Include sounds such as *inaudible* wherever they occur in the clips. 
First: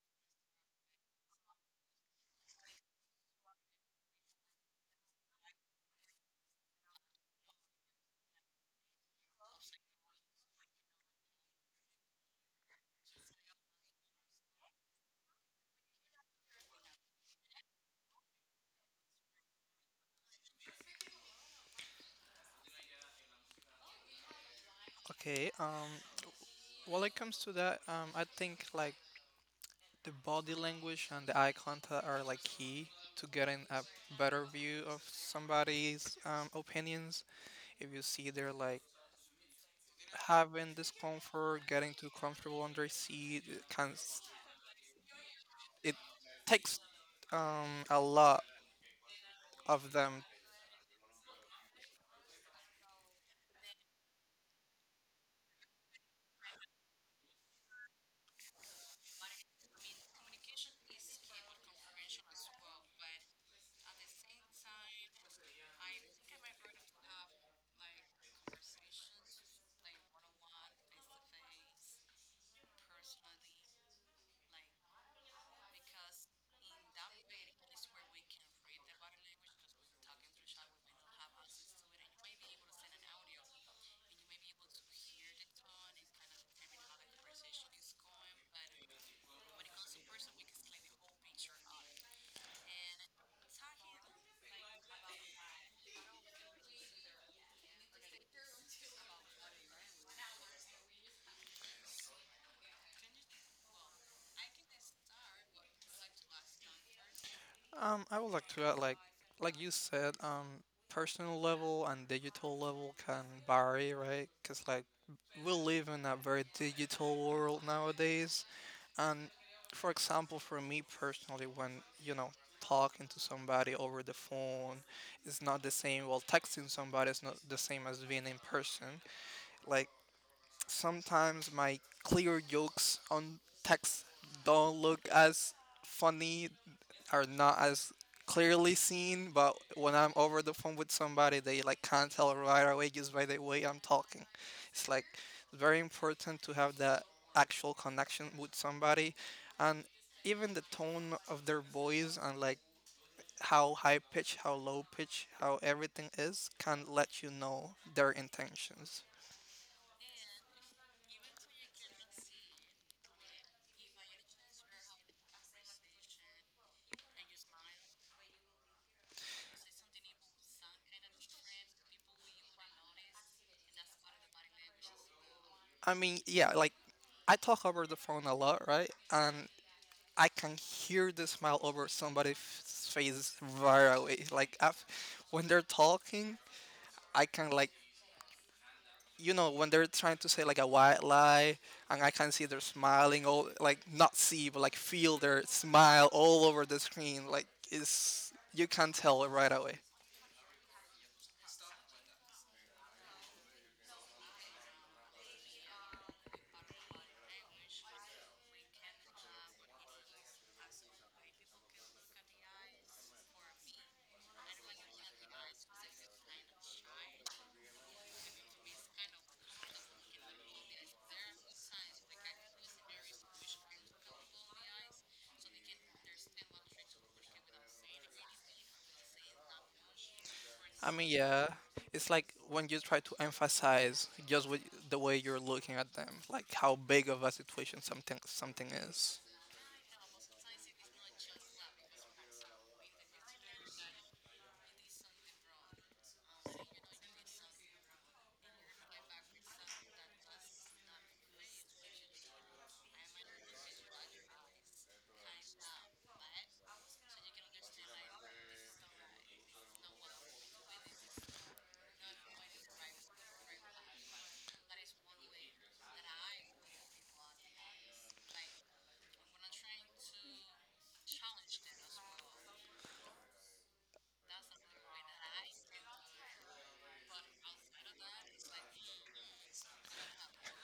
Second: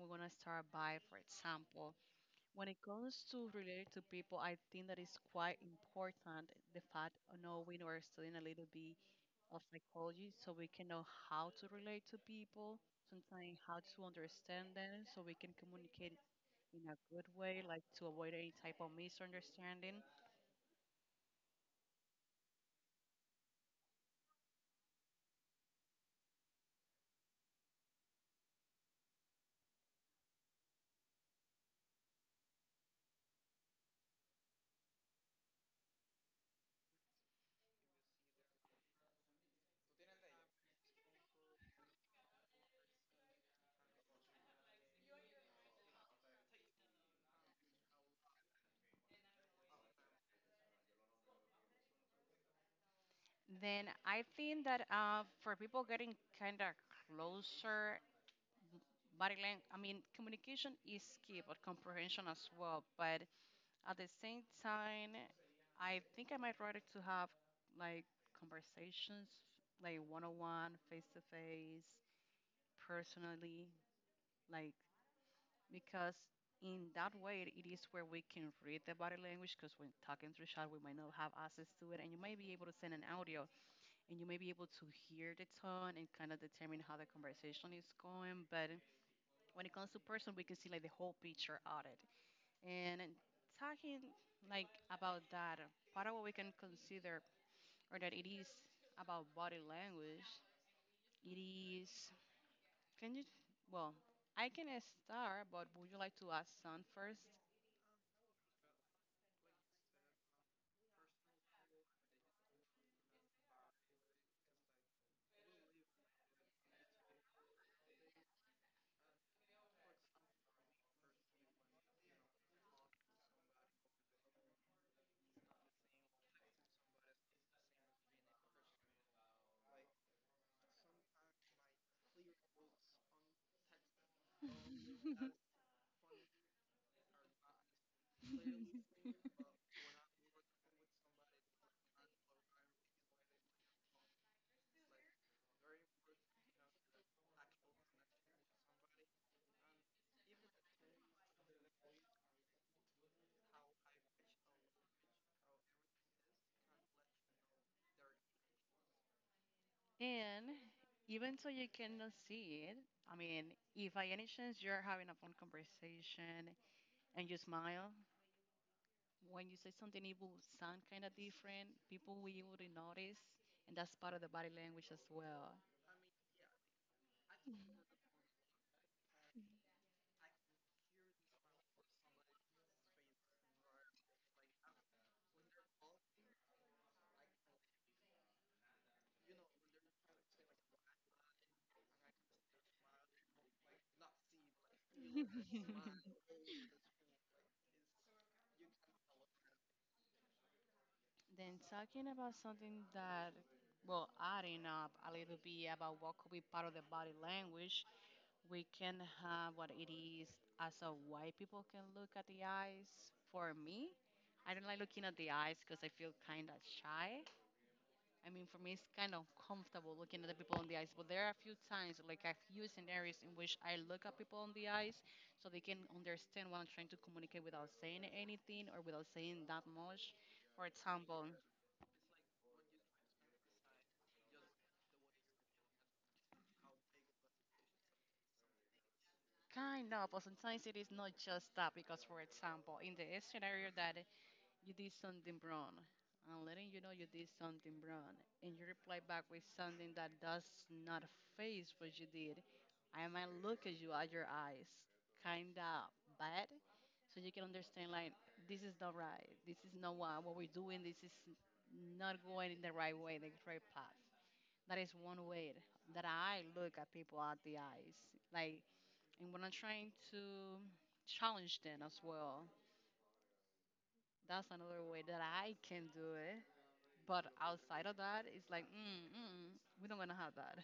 we're gonna start by, for example, when it comes to related to people, I think that is quite important the fact of knowing or studying a little bit of psychology so we can know how to relate to people, sometimes how to understand them so we can communicate in a good way, like to avoid any type of misunderstanding. Okay, well, it comes to that, I think like the body language and the eye contact are like key to getting a better view of somebody's opinions. If you see they're like having discomfort, getting too comfortable on their seat, it takes a lot of them. Then I think that for people getting kind of closer, m- body language, I mean, communication is key, but comprehension as well. But at the same time, I think I might rather to have like conversations, like one on one, face to face, personally, like because in that way it is where we can read the body language, because when talking through chat we might not have access to it, and you might be able to send an audio and you may be able to hear the tone and kind of determine how the conversation is going. But when it comes to person, we can see like the whole picture of it. And talking like about that part of what we can consider, or that it is about body language. It is can you well I can start, but would you like to ask Sun first? I would like to add, like you said, personal level and digital level can vary, right? Because like we live in a very digital world nowadays, and for example, for me personally, when talking to somebody over the phone is not the same. Well, texting somebody is not the same as being in person. Like sometimes my clear jokes on text don't look *laughs* as funny, are not as clearly seen, but when I'm over the phone with somebody, they like can't tell right away just by the way I'm talking. It's like very important to have that actual connection with somebody, and even the tone of their voice and like how high pitch, how low pitch, how everything is can let you know their intentions. And even so you cannot see it, I mean, if by any chance you're having a phone conversation and you smile, when you say something, it will sound kind of different. People will already notice, and that's part of the body language as well. I mean, yeah, like I talk over the phone a lot, right? And I can hear the smile over somebody's face right away. Like I When they're talking, I can like when they're trying to say like a white lie, and I can see they're smiling all, like not see but like feel their *laughs* smile all over the screen. Like it's, you can tell right away. Then talking about something that, well, adding up a little bit about what could be part of the body language, we can have what it is as a white people can look at the eyes. For me, I don't like looking at the eyes because I feel kind of shy. I mean, for me, it's kind of comfortable looking at the people in the eyes. But there are a few times, like a few scenarios in which I look at people in the eyes so they can understand what I'm trying to communicate without saying anything or without saying that much. For I mean, example, yeah, it's like when you try to emphasize just with the way you're looking at them, like how big of a situation something is. kind of, but sometimes it is not just that because, for example, in the scenario that you did something wrong, and letting you know you did something wrong, and you reply back with something that does not face what you did, I might look at you at your eyes, kind of bad, so you can understand like this is not right, this is not what we're doing, this is not going in the right way, the right path. That is one way that I look at people at the eyes, like, and when I'm trying to challenge them as well, that's another way that I can do it. But outside of that, it's like, we don't gonna have that.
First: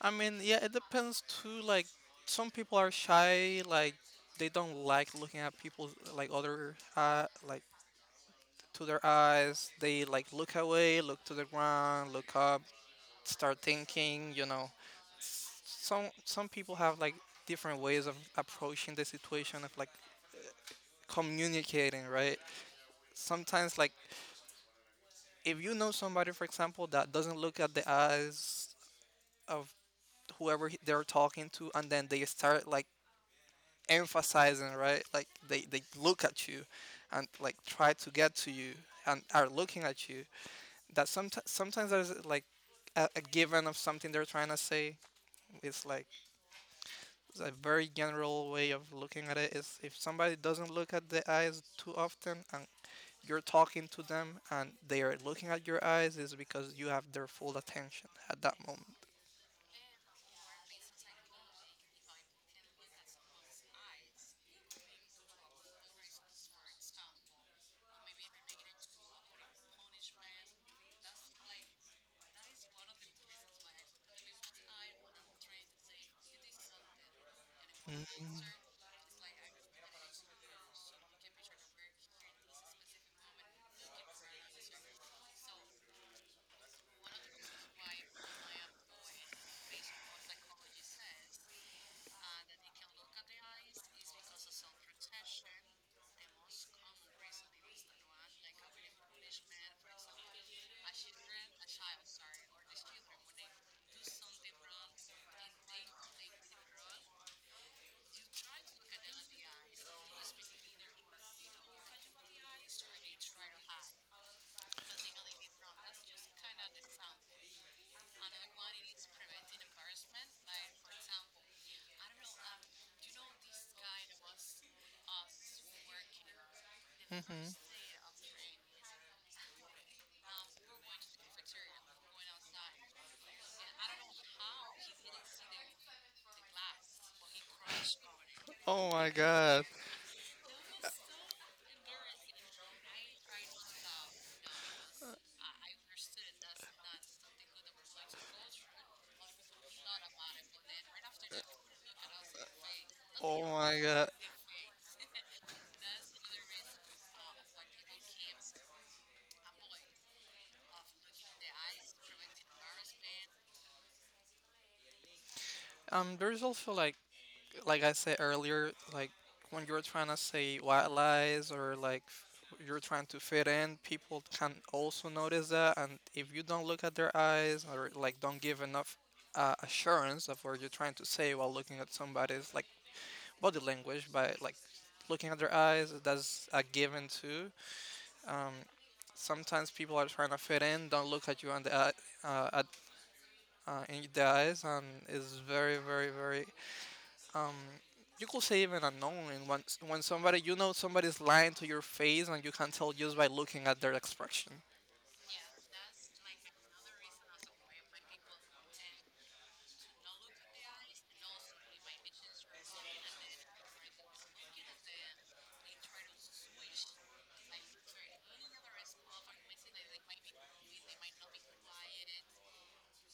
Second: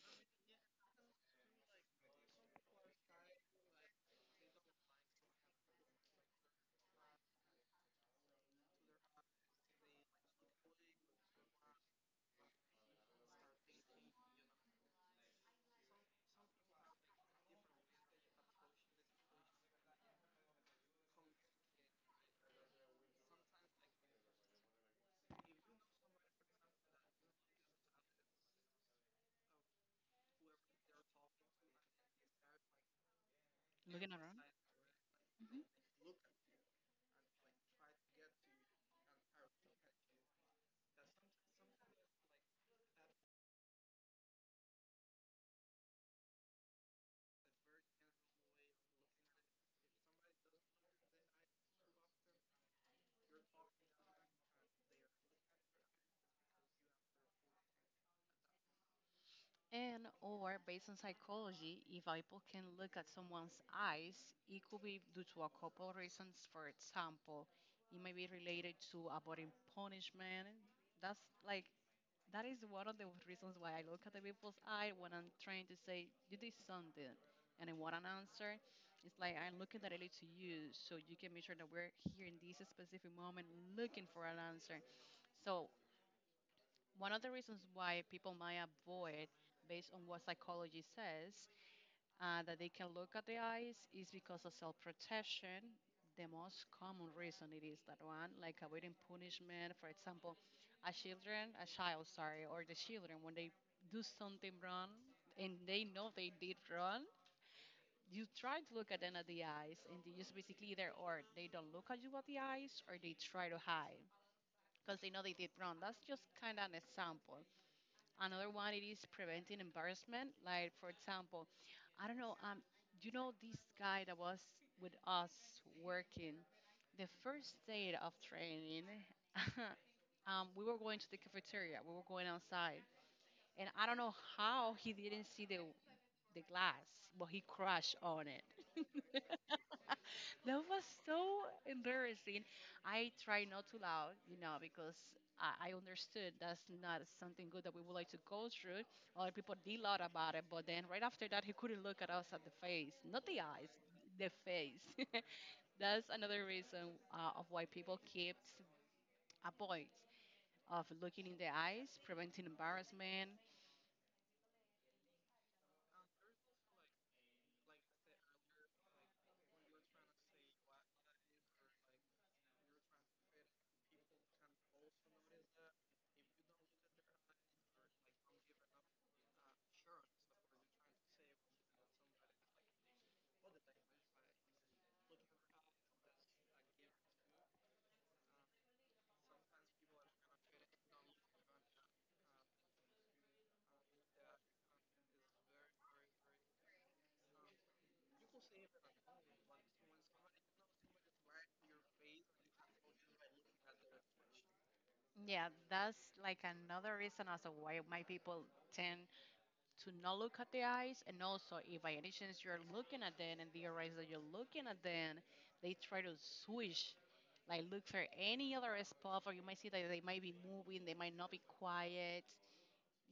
I mean, yeah, it depends too. Like, some people are shy, like, they don't like looking at people, like, other, like, to their eyes. They, like, look away, look to the ground, look up, start thinking, you know. Some people have, like, different ways of approaching the situation, of, like, communicating, right? Sometimes, like, if you know somebody, for example, that doesn't look at the eyes of they're talking to, and then they start, like, Looking around. emphasizing, right? Like they, Mhm. they look at you, and like try to get to you and are looking at you, that sometimes there's like a given of something they're trying to say. It's like it's a very general way of looking at it is if somebody doesn't look at the eyes too often and you're talking to them and they are looking at your eyes is because you have their full attention at that moment. And or based on psychology, if people can look at someone's eyes, it could be due to a couple of reasons. For example, it may be related to avoiding punishment. That's like That is one of the reasons why I look at the people's eye when I'm trying to say, you did something. And I want an Mhm. answer. It's like I'm looking directly to you so you can make sure that we're here in this specific moment looking for an answer. So, one of the reasons why people might avoid, based on what psychology says, that they can look at the eyes is because of self protection. The most common reason it is that one, like avoiding punishment, for example, a children, a child, sorry, or the children when they do something wrong and they know they did wrong, you try to look at them at the eyes, and they just basically either or they don't look at you at the eyes, or they try to hide because they know they did wrong. That's just kind of an example. Another one it is preventing embarrassment. Like for example, I don't know. You know this guy that was with us working the Mhm. first day of training. *laughs* We were going to the cafeteria. We were going outside, and I don't know how he didn't see the glass, but he crashed on it. Oh my god. *laughs* That was so embarrassing. I try not to laugh, because I understood that's not something good that we would like to go through. Other people did laugh about it, but then right after that, he couldn't look at us at the face, not Oh the eyes, my god. the face. *laughs* That's another reason of why people kept avoid of looking in the eyes, preventing embarrassment. There's also like I said earlier, like when you're trying to say white lies or you're trying to fit in, people can also notice that. And if you don't look at their eyes or like don't give enough assurance of what you're trying to say while looking at somebody's like body language by like looking at their eyes, that's a given too. Um, Sometimes people are trying to fit in, don't look at you on the eye, uh, at, in the eyes, and it's very, very, very. Um, you could say even annoying when somebody, you know, somebody's lying to your face and you can tell just by looking at their expression. Yeah, that's like another reason also why my people tend to not look at the eyes. And also, if by any chance you're looking at them and they realize that you're looking at them, they try to switch, like look for any other spot. Or you might see that they might be moving, they might not be quiet.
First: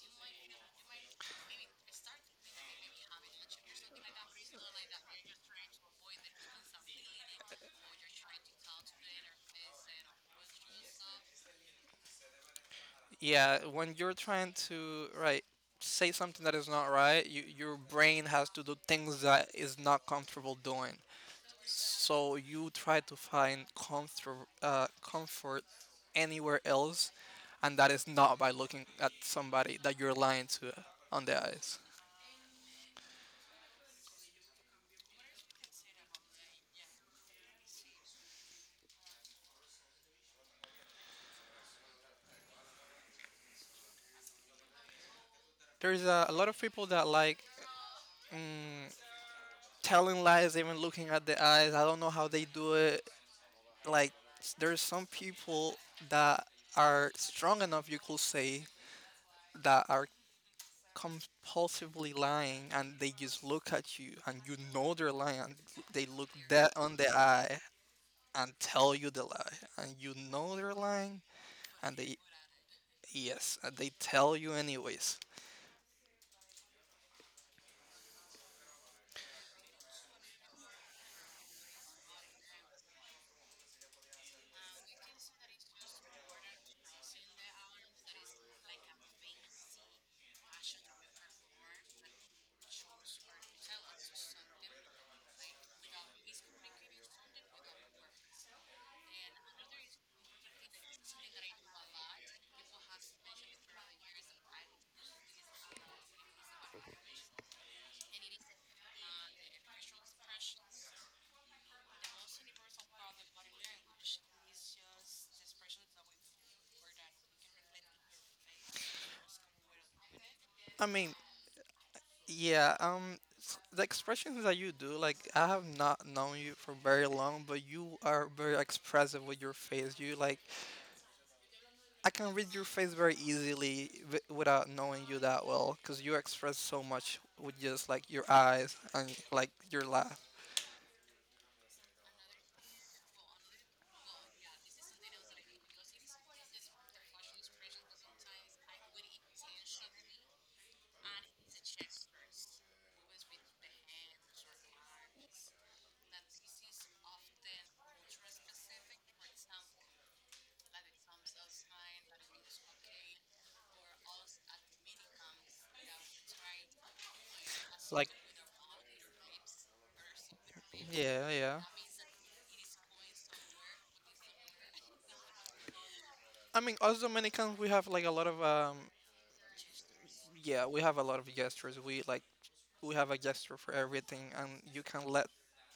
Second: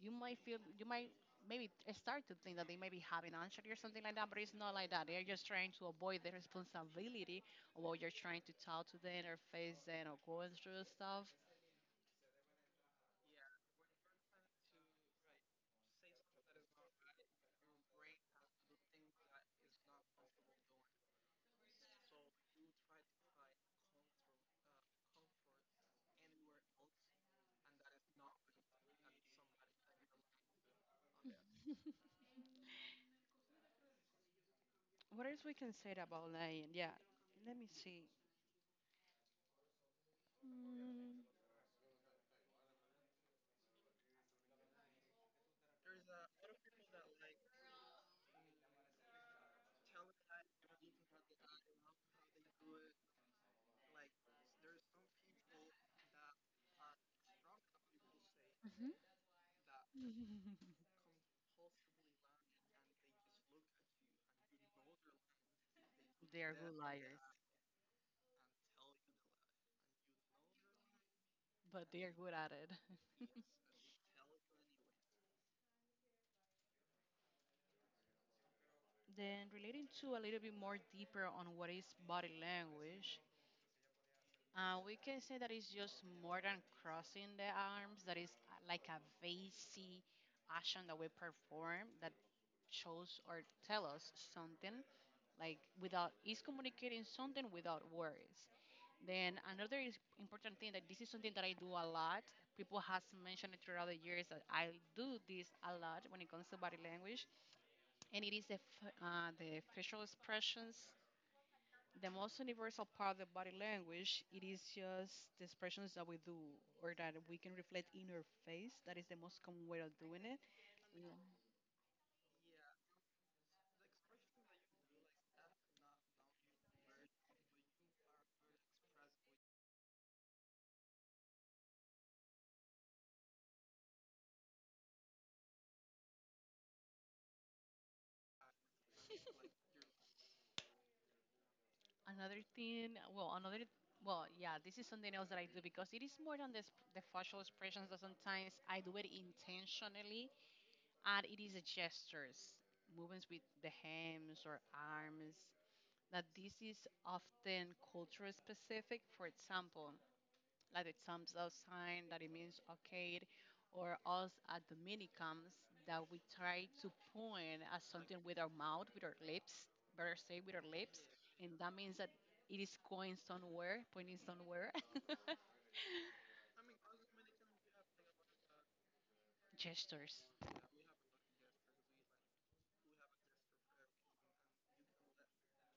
You might maybe start to think that they might be having anxiety or something like that, but it's not like that. They're just trying to avoid the responsibility of what you're trying to talk to them or face them or going through stuff. Yeah, when you're trying to right say something that is not right, you, your brain has to do things that is not comfortable doing. So you try to find comfort, comfort anywhere else, and that is not by looking at somebody that you're lying to on the eyes. What else we can say about lying? Yeah, let me see. There's a lot of people that like mm, telling lies, even looking at the eyes. I don't know how they do it. Like there's some people that are strong enough, you could say, Mhm. that are *laughs* compulsively lying, and they just look at you, and you know they're lying. They look They are dead good on the liars. eye, and tell you the lie, and you know they're lying, But and they are they, good at it. yes, and they tell you anyways. Then, relating to a little bit more deeper on what is body language, we can say that it's just more than crossing the arms, that is like a basic action that we perform that shows or tell us something, like without, is communicating something without words. Then, another is important thing that this is something that I do a lot. People has mentioned it throughout the years that I do this a lot when it comes to body language, and it is the facial expressions, the most universal part of the body language. It is just the expressions that we do or that we can reflect in our face. That is the most common way of doing it. I mean, yeah, the expressions that you do, like I have not known you for very long, but you are very expressive with your face. You like, I can read your face very easily without knowing you that well, cause you express so much with just like your eyes and like your laugh. Another thing, yeah, this is something else that I do, because it is more than the facial expressions that sometimes I do it intentionally, and it is the gestures, movements with the hands or arms. That this is often culture specific. For example, like the thumbs up sign that it means okay, or us as Dominicans that we try to point at Like something with our mouth, with our lips, better say with our lips, yeah, and yeah. that means that it is going somewhere, pointing somewhere. *laughs* I mean, us Dominicans, we have like a lot of Gestures. yeah, we have a lot of gestures. We like we have a gesture for everything, and you can let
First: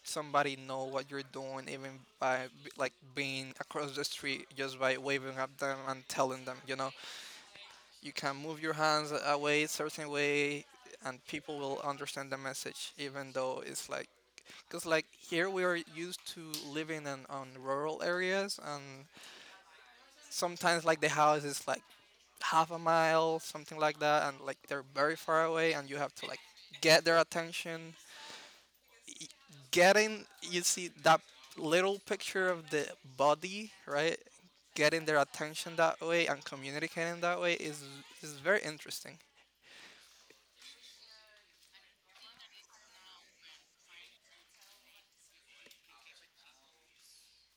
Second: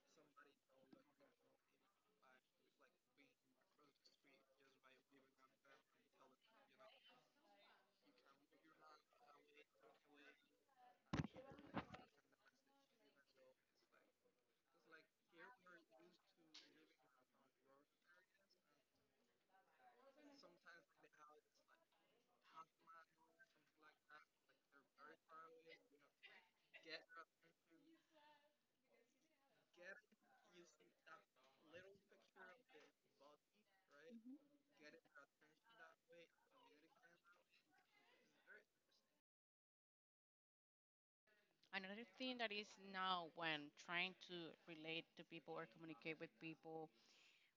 somebody know what you're doing even like being across the street just by waving at them and telling them, you know, you can move your hands away a certain way and people will understand the message even though it's like, because like here we are used to living in on rural areas and sometimes like the house is like half a mile something like that and like they're very far away and you have to like get their attention. Y- Getting, you see that little picture of the body, right, getting their attention that way and communicating that way is very interesting. Another thing that is now when trying to relate to people or communicate with people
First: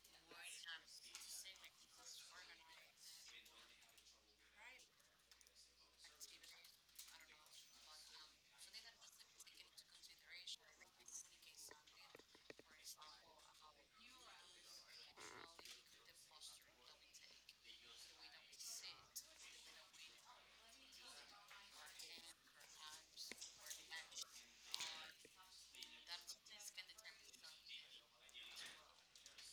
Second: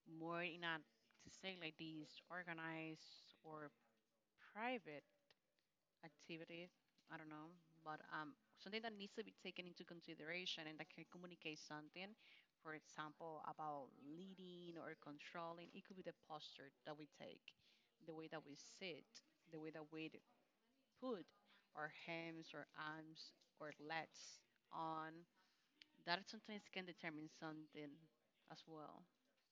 more in a, to say like this, organized or private activity. I don't know, but something that needs to be taken into consideration and that can communicate something, for example, about leading or controlling, it could be the posture that we take, the way that we sit, the way that we put our hands or arms or legs on. That sometimes can determine something as well,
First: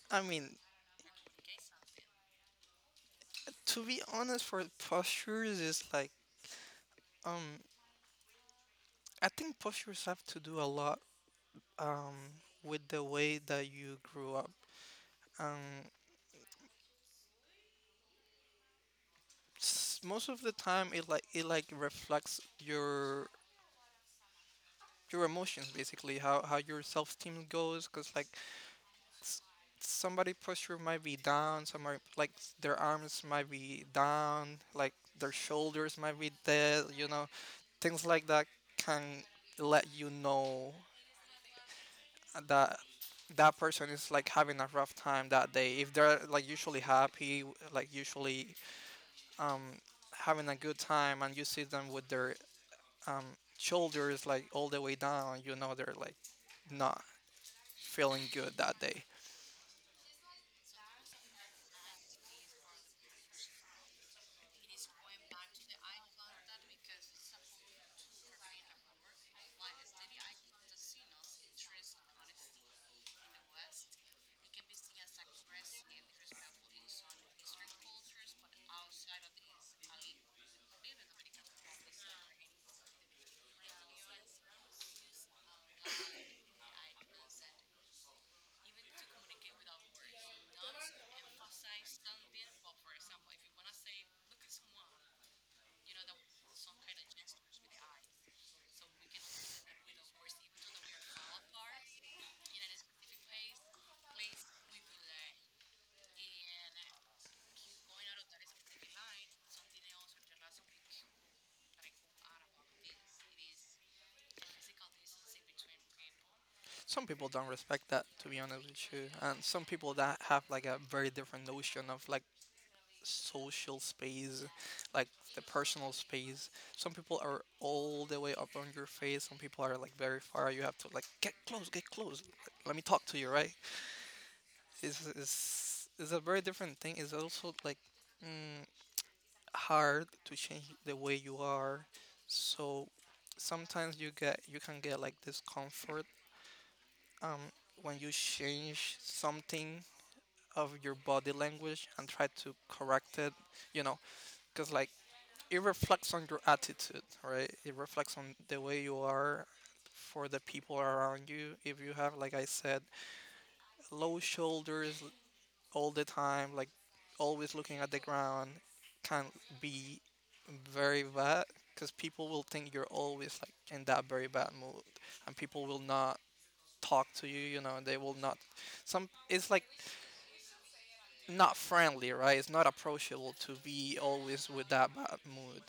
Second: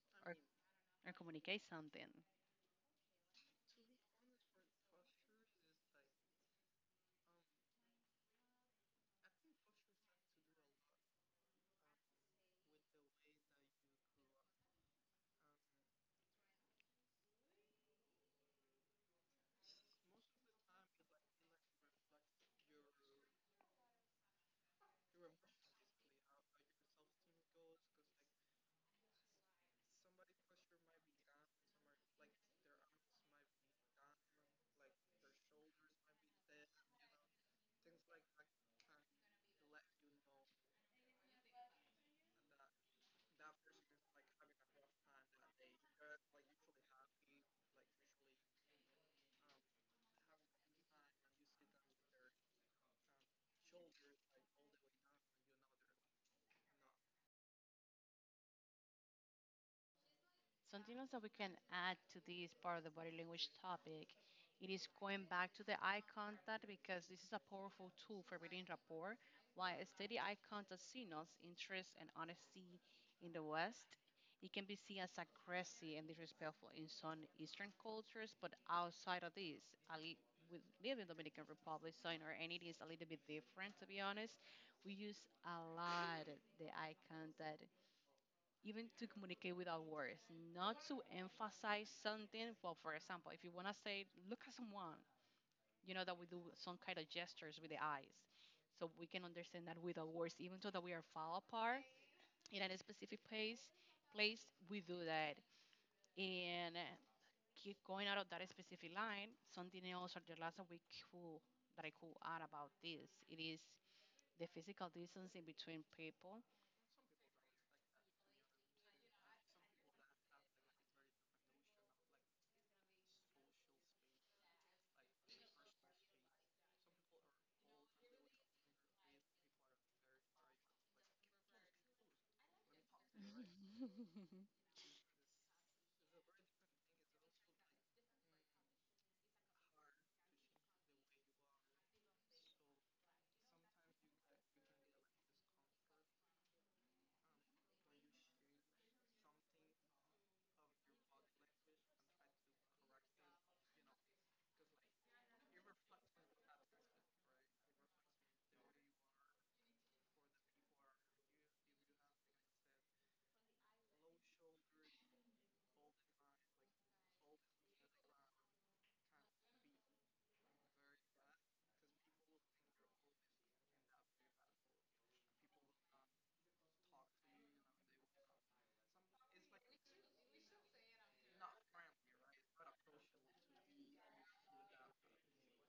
i or, mean or communicate something. To be honest, for postures is like um I think postures have to do a lot with the way that you grew up. Um Most of the time it like reflects your emotions, basically how your self-esteem goes, cuz like s- somebody posture might be down, somebody like their arms might be down, like their shoulders might be dead, you know. Things like that can let you know that that person is like having a rough time that day if they're like usually happy, like usually um having a good time and you see them with their um shoulders like all the way down, you know they're like not feeling good that day. Something else that we can add to this part of the body language topic, it is going back to the eye contact, because this is a powerful tool for building rapport. While a steady eye contact signals interest and honesty in the West, it can be seen as aggressive and disrespectful in some Eastern cultures. But outside of this, we live in Dominican Republic, so in our entity is a little bit different, to be honest. We use a lot the eye contact even to communicate without words, not to emphasize something. Well, for example, if you want to say, look at someone, that we do some kind of gestures with the eyes. So we can understand that without words, even though that we are far apart in a specific place we do that. And keep going out of that specific line, something else or the last that I could add about this, it is the physical distance in between people. Some people don't respect that, to be honest with you, and some people that have like a very different notion of like social space, like the personal space. Some people are all the way up on your face. Some people are like very far. You have to like get close, get close. Let me talk to you, right? *laughs* It's a very different thing. It's also like mm, hard to change the way you are. So sometimes you can get like discomfort um when you change something of your body language and try to correct it. You know, because like it reflects on your attitude, right? It reflects on the way you are for the people around you. If you have, like I said, low shoulders all the time, like always looking at the ground, can be very bad because people will think you're always like in that very bad mood, and people will not talk to you. You know, they will not. Some it's like not friendly, right? It's not approachable to be always with that bad mood.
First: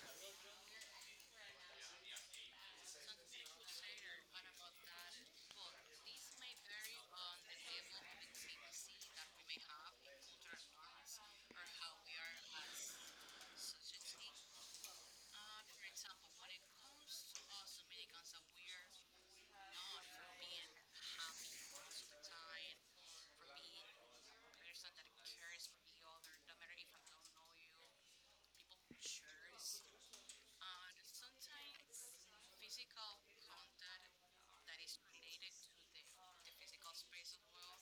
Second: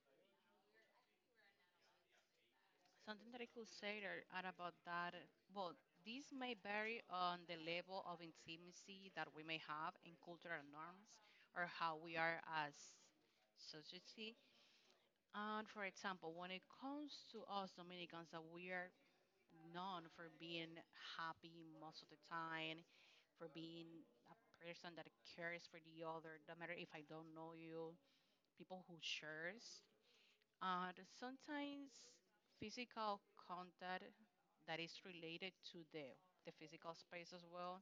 Something that I could say there are about that, well, this may vary on the level of intimacy that we may have in cultural norms, or how we are as society. And for example, when it comes to us Dominicans, that we are known for being happy most of the time, for being a person that cares for the other, no matter if I don't know you, people who shares. Sometimes physical contact that is related to the physical space as well,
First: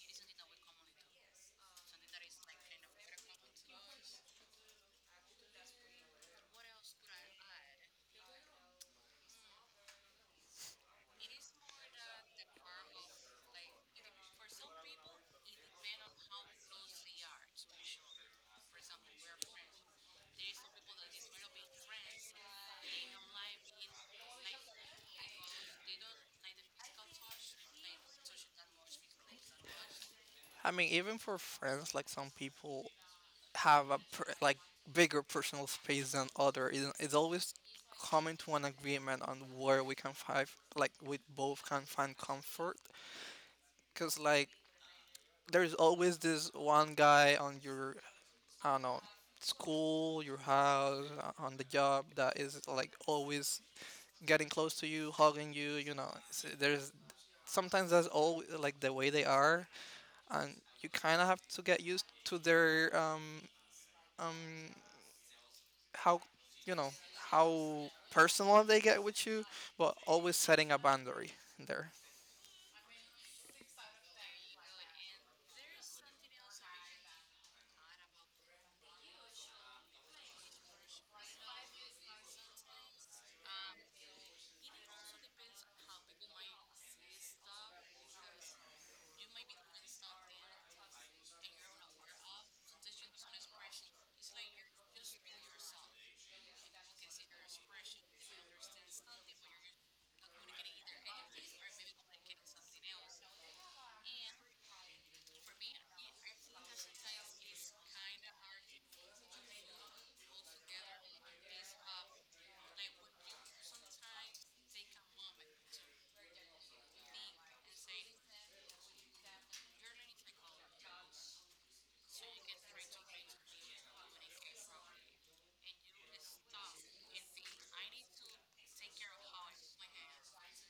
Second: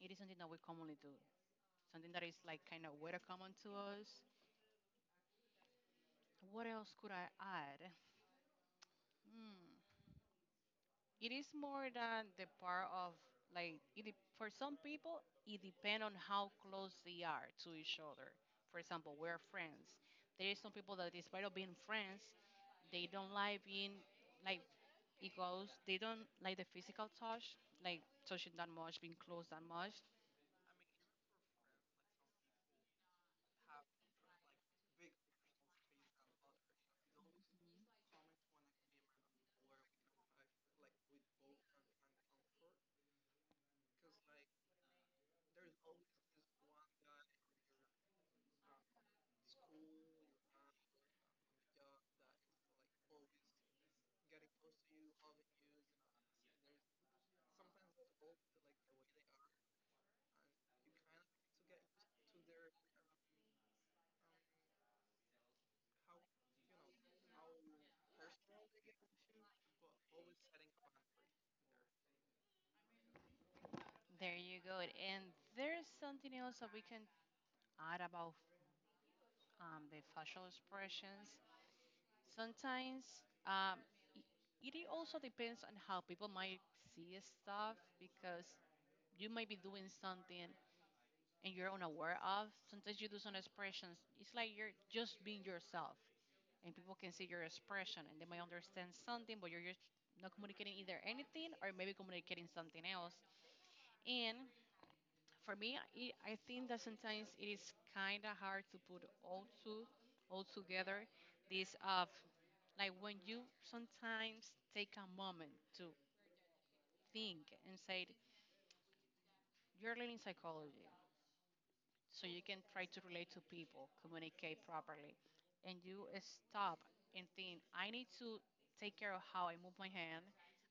it is something that we commonly do. Something that is like kind of very common to us. What else could I add? Hmm. It is more than the part of like it, for some people, it depends on how close they are to each other. For example, we're friends. There is some people that despite of being friends, they don't like being like it goes they don't like the physical touch, like touching that much, being close that much. I mean, even for friends, like some people have a per, like bigger personal space than other. It- It's always coming to an agreement on where we can find like we both can find comfort. Cause like there's always this one guy on your, I don't know, school, your house, on the job that is like always getting close to you, hugging you. You know, It's- there's sometimes that's all like the way they are, and you kind of have to get used to their um how, you know, how personal they get with you, but always setting a boundary there. There you go. And there's something else that we can add about the facial expressions. Sometimes um, it also depends on how people might see stuff because you might be doing something and you're unaware of. Sometimes you do some expressions. It's like you're just being yourself. And people can see your expression and they might understand something, but you're just not communicating either anything or maybe communicating something else. And for me, I think that sometimes it is kind of hard to put all two all together, this of like when you sometimes take a moment to think and say you're learning psychology, so you can try to relate to people, communicate properly, and you stop and think, I need to take care of how I move my hand,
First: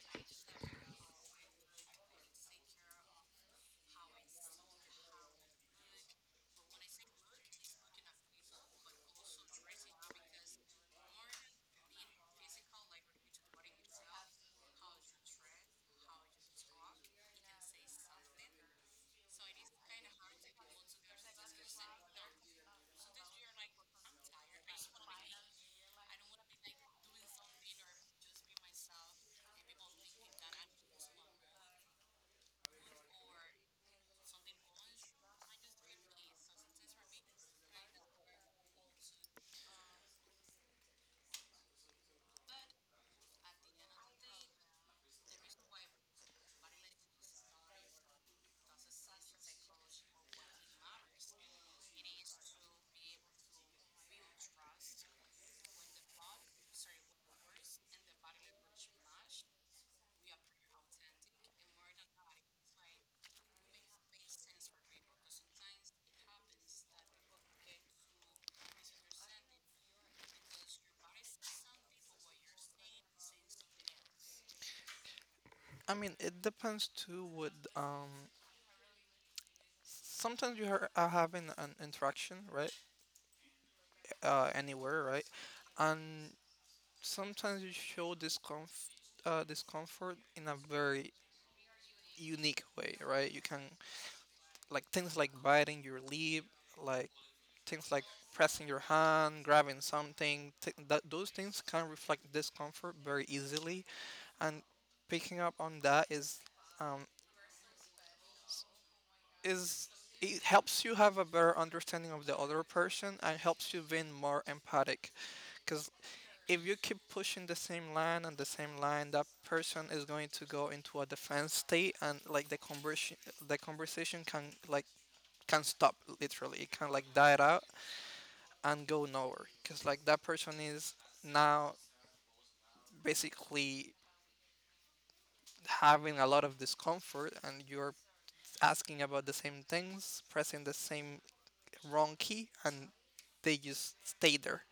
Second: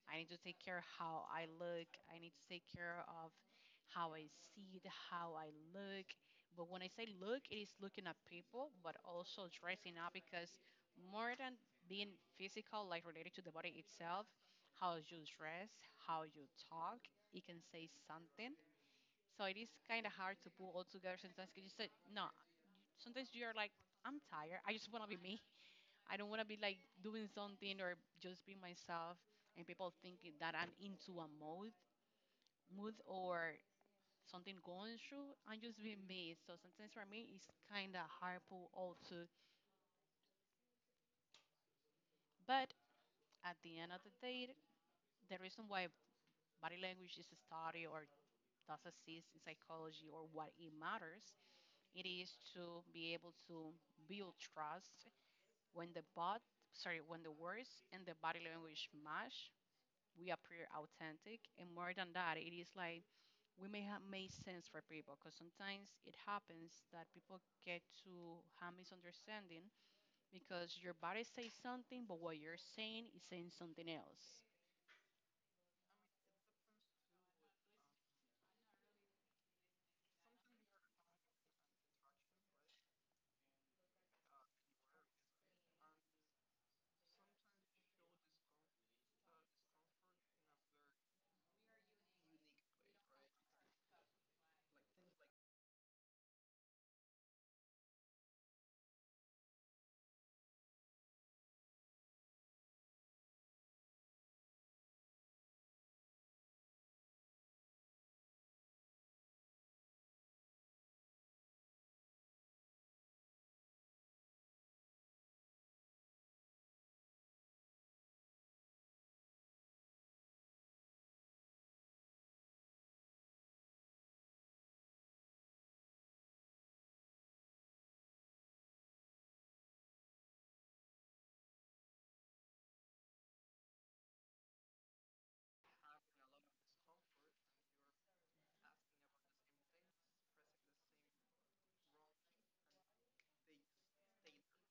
I need to take care of how I look, I need to take care of how I see, it, how I look. But when I say look, it is looking at people, but also dressing up because more than being physical, like related to the body itself, how you dress, how you talk, it can say something. So it is kind of hard to pull all together sometimes 'cause you said, no, sometimes you're like, I'm tired. I just want to be me. I don't want to be like doing something or just be myself and people thinking that I'm into a mode, mood or something going through. I'm just being me. So sometimes for me, it's kind of hard pull all to. But at the end of the day, the reason why body language is studied or does exist in psychology or what it matters, it is to be able to build trust. When the bot, sorry, when the words and the body language match, we appear authentic. And more than that, it is like we may have made sense for people because sometimes it happens that people get to have misunderstanding because your body says something, but what you're saying is saying something else. I mean, it depends too. With sometimes you are having an interaction, right? Anywhere, right? And sometimes you show discomfort in a very unique way, right? You can like things like biting your lip, like things like pressing your hand, grabbing something, that those things can reflect discomfort very easily, and picking up on that is um, is it helps you have a better understanding of the other person and helps you being more empathic. Because if you keep pushing the same line and the same line, that person is going to go into a defense state, and like the conversation can like can stop literally. It can like die out and go nowhere because like that person is now basically having a lot of discomfort and you're asking about the same things, pressing the same wrong key, and they just stay there.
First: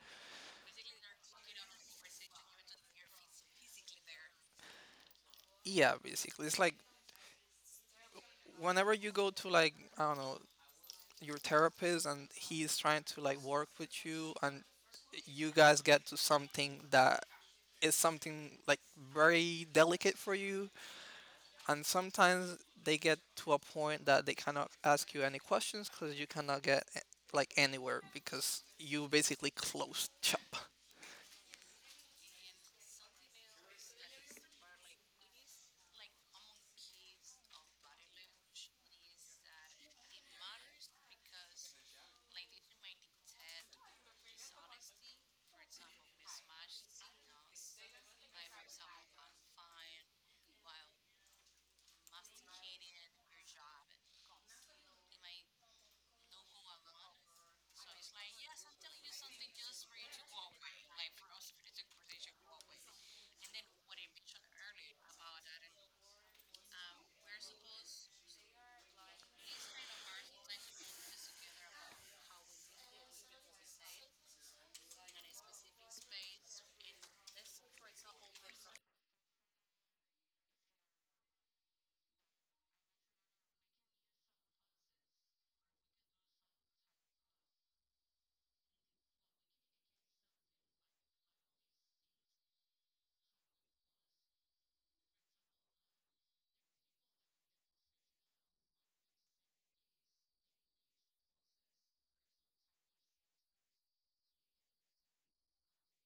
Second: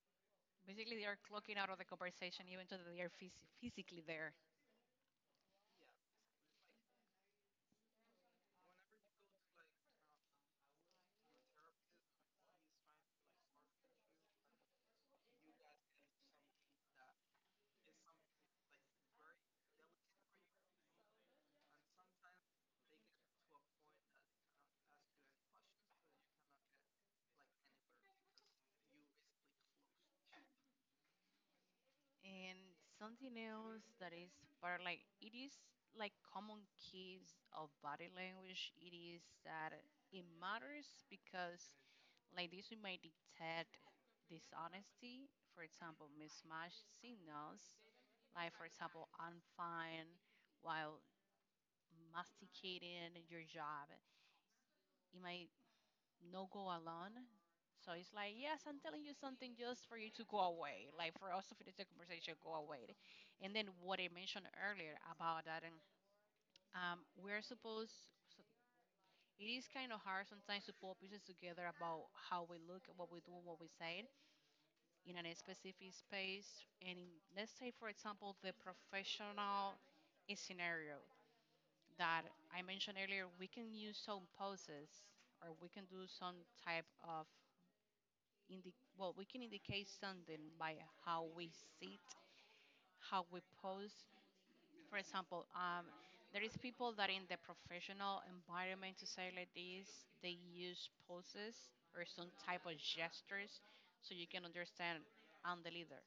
Basically, they are clocking out of the conversation even though they are physically there. Yeah, basically it's like whenever you go to like, I don't know, your therapist and he's trying to like work with you and you guys get to something that is something like very delicate for you, and sometimes they get to a point that they cannot ask you any questions because you cannot get like anywhere because you basically closed shop. And something else that is part like it is like common keys of body language. It is that it matters because like this we might detect dishonesty, for example, mismatched signals, like for example, I'm fine while masticating your job. It might no go alone. So it's like, yes, I'm telling you something just for you to go away, like for us to finish the conversation, go away. And then what I mentioned earlier about that, and we're supposed, so it is kind of hard sometimes to pull pieces together about how we look, what we do, what we say in a specific space. And in, let's say, for example, the professional scenario that I mentioned earlier, we can use some poses or we can do some type of well, we can indicate something by how we sit, how we pose. For example, there is people that in the professional environment to say like this, they use poses or some type of gestures so you can understand I'm the leader,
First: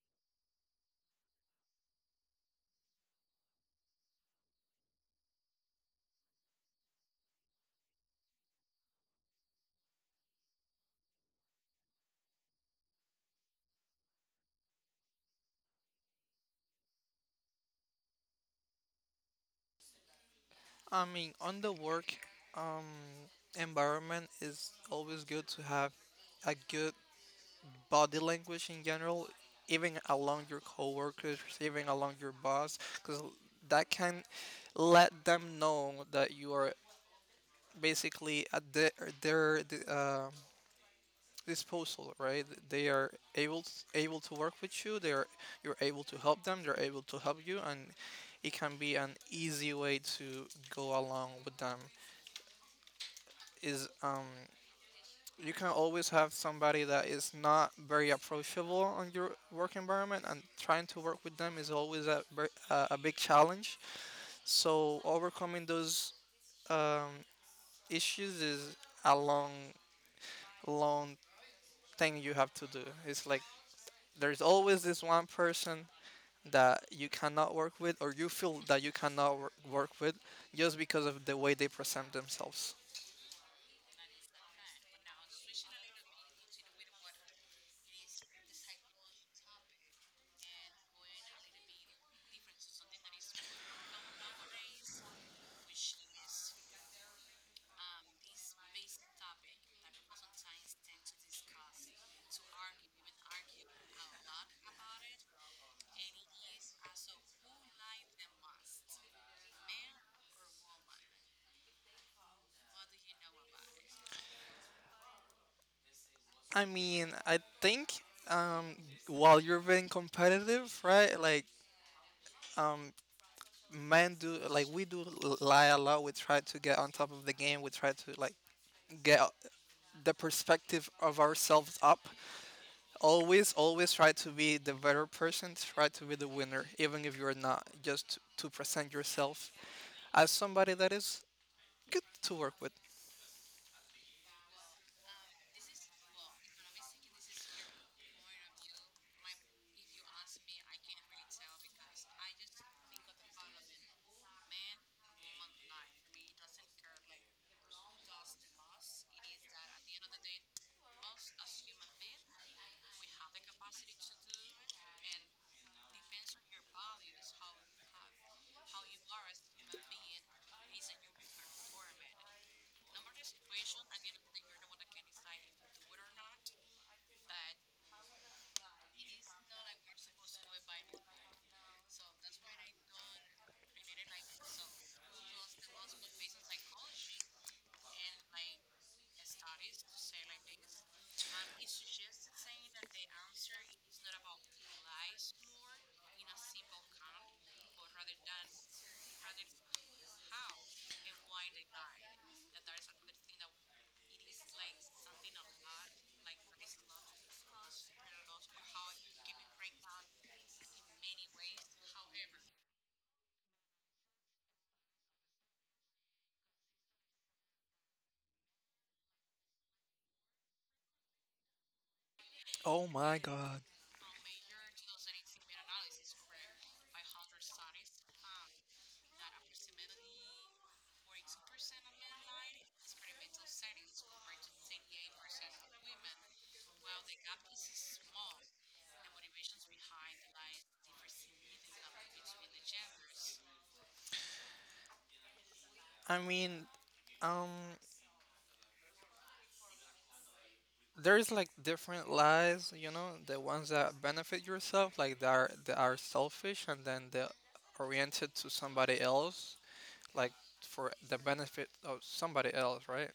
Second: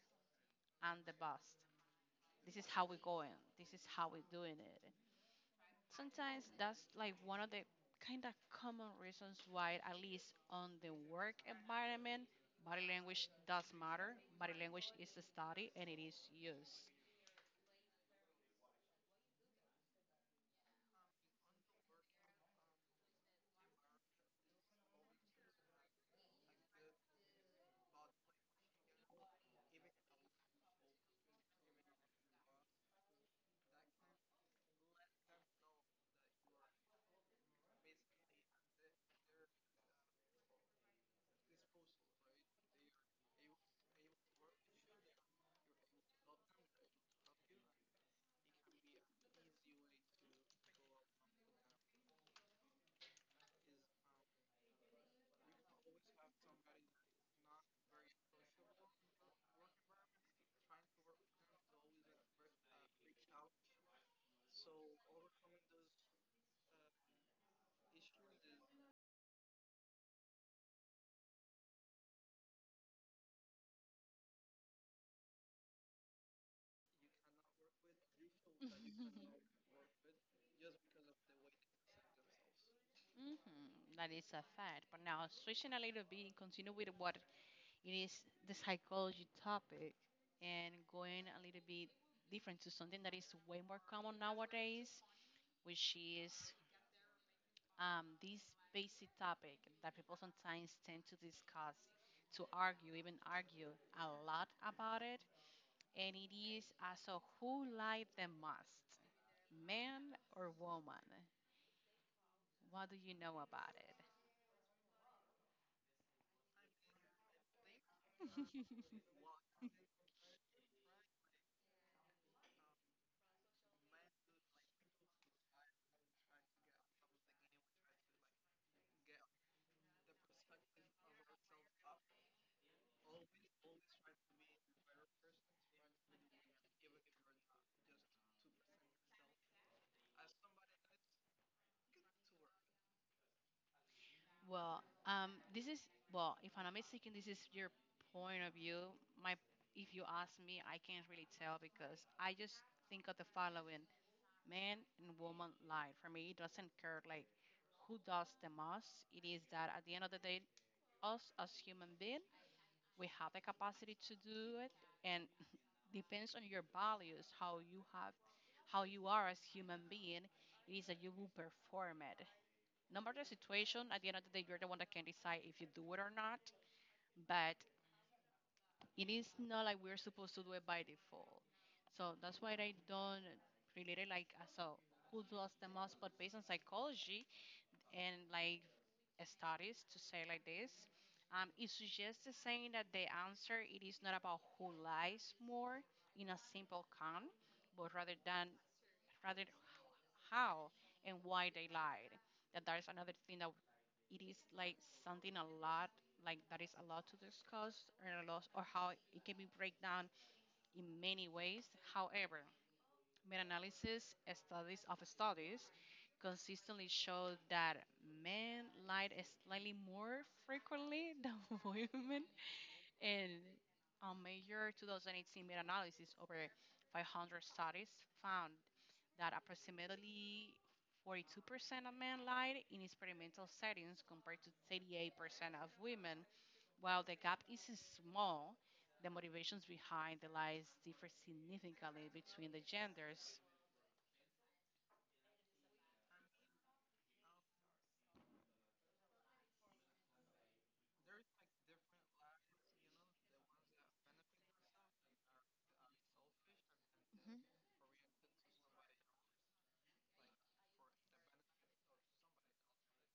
I'm the boss. This is how we're going. This is how we're doing it. Sometimes that's like one of the kind of common reasons why, at least on the work environment, body language does matter. Body language is studied and it is used. I mean, on the work um, environment is always good to have a good body language in general, even along your coworkers, even along your boss, because that can let them know that you are basically at their disposal, right? They are able to work with you. They are you're able to help them. They're able to help you, and it can be an easy way to go along with them. Is you can always have somebody that is not very approachable on your work environment, and trying to work with them is always a ver- a big challenge. So overcoming those um, issues is a long thing you have to do. It's like there's always this one person that you cannot work with or you feel that you cannot *laughs* work with just because of the way they present themselves. Mhm. That is a fact. But now switching a little bit, continue with what it is the psychology topic, and going a little bit different to something that is way more common nowadays, which is this basic topic that people sometimes tend to discuss, to argue, even argue a lot about it, and it is as so who lied the most, man or woman? What do you know about it? I mean, I think um, *laughs* while you're being competitive, right? Like um, men do, like we do lie a lot. We try to get on top of the game, we try to like get the perspective of ourselves up, always try to be the better person, try to be the winner even if you're not, just to present yourself as somebody that is good to work with. Well, this is well, if I'm not mistaken, this is your point of view. My, if you ask me, I can't really tell because I just think of the following. Man and woman life. For me, it doesn't care like who does the most. It is that at the end of the day, us as human being, we have the capacity to do it, and depends on your values, how you have, how you are as human being. It is that you will perform it. No matter the situation, at the end of the day, you're the one that can decide if you do it or not. But it is not like we're supposed to do it by default. So that's why I don't relate it like as a who lost the most, but based on psychology and like studies to say like this, it suggests the saying that the answer it is not about who lies more in a simple count, but rather how and why they lied. That is another thing that it is like something a lot like that is a lot to discuss and a lot or how it can be break down in many ways. However, meta analysis studies of studies consistently show that men lied slightly more frequently than *laughs* women. Oh my And god. a major 2018 meta analysis over 500 studies found that approximately 42% of men lied in experimental settings compared to 38% of women. While the gap is small, the motivations behind the lies differ significantly between the genders. I mean, um there's like different lies, you know, the ones that benefit yourself, like that are selfish, and then they're Hmm. oriented to somebody else, like for the benefit of somebody else, right?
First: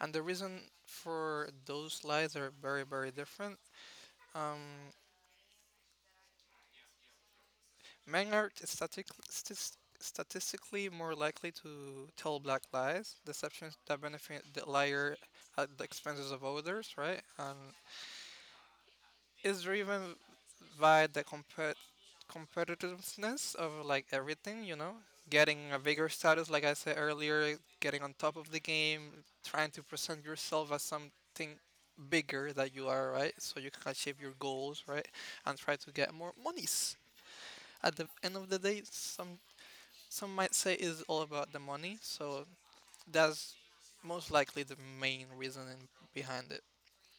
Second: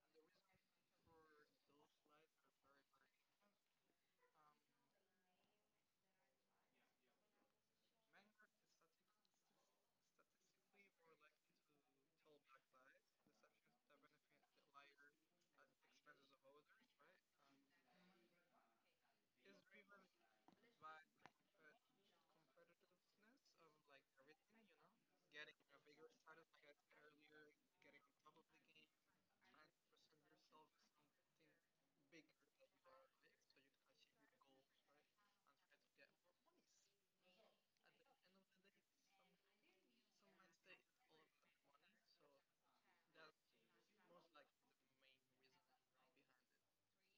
And the reason for those lies are very, very different. Um Men is static, stis- statistically more likely to tell black lies, deceptions that benefit the liar at the expenses of others, right? And is driven by the competitiveness of like everything, you know, getting a bigger status, like I said earlier, getting on top of the game, trying to present yourself as something bigger that you are, right? So you can achieve your goals, right? And try to get more monies. At the end of the day, some might say it's all about the money, so that's most likely the main reason behind it.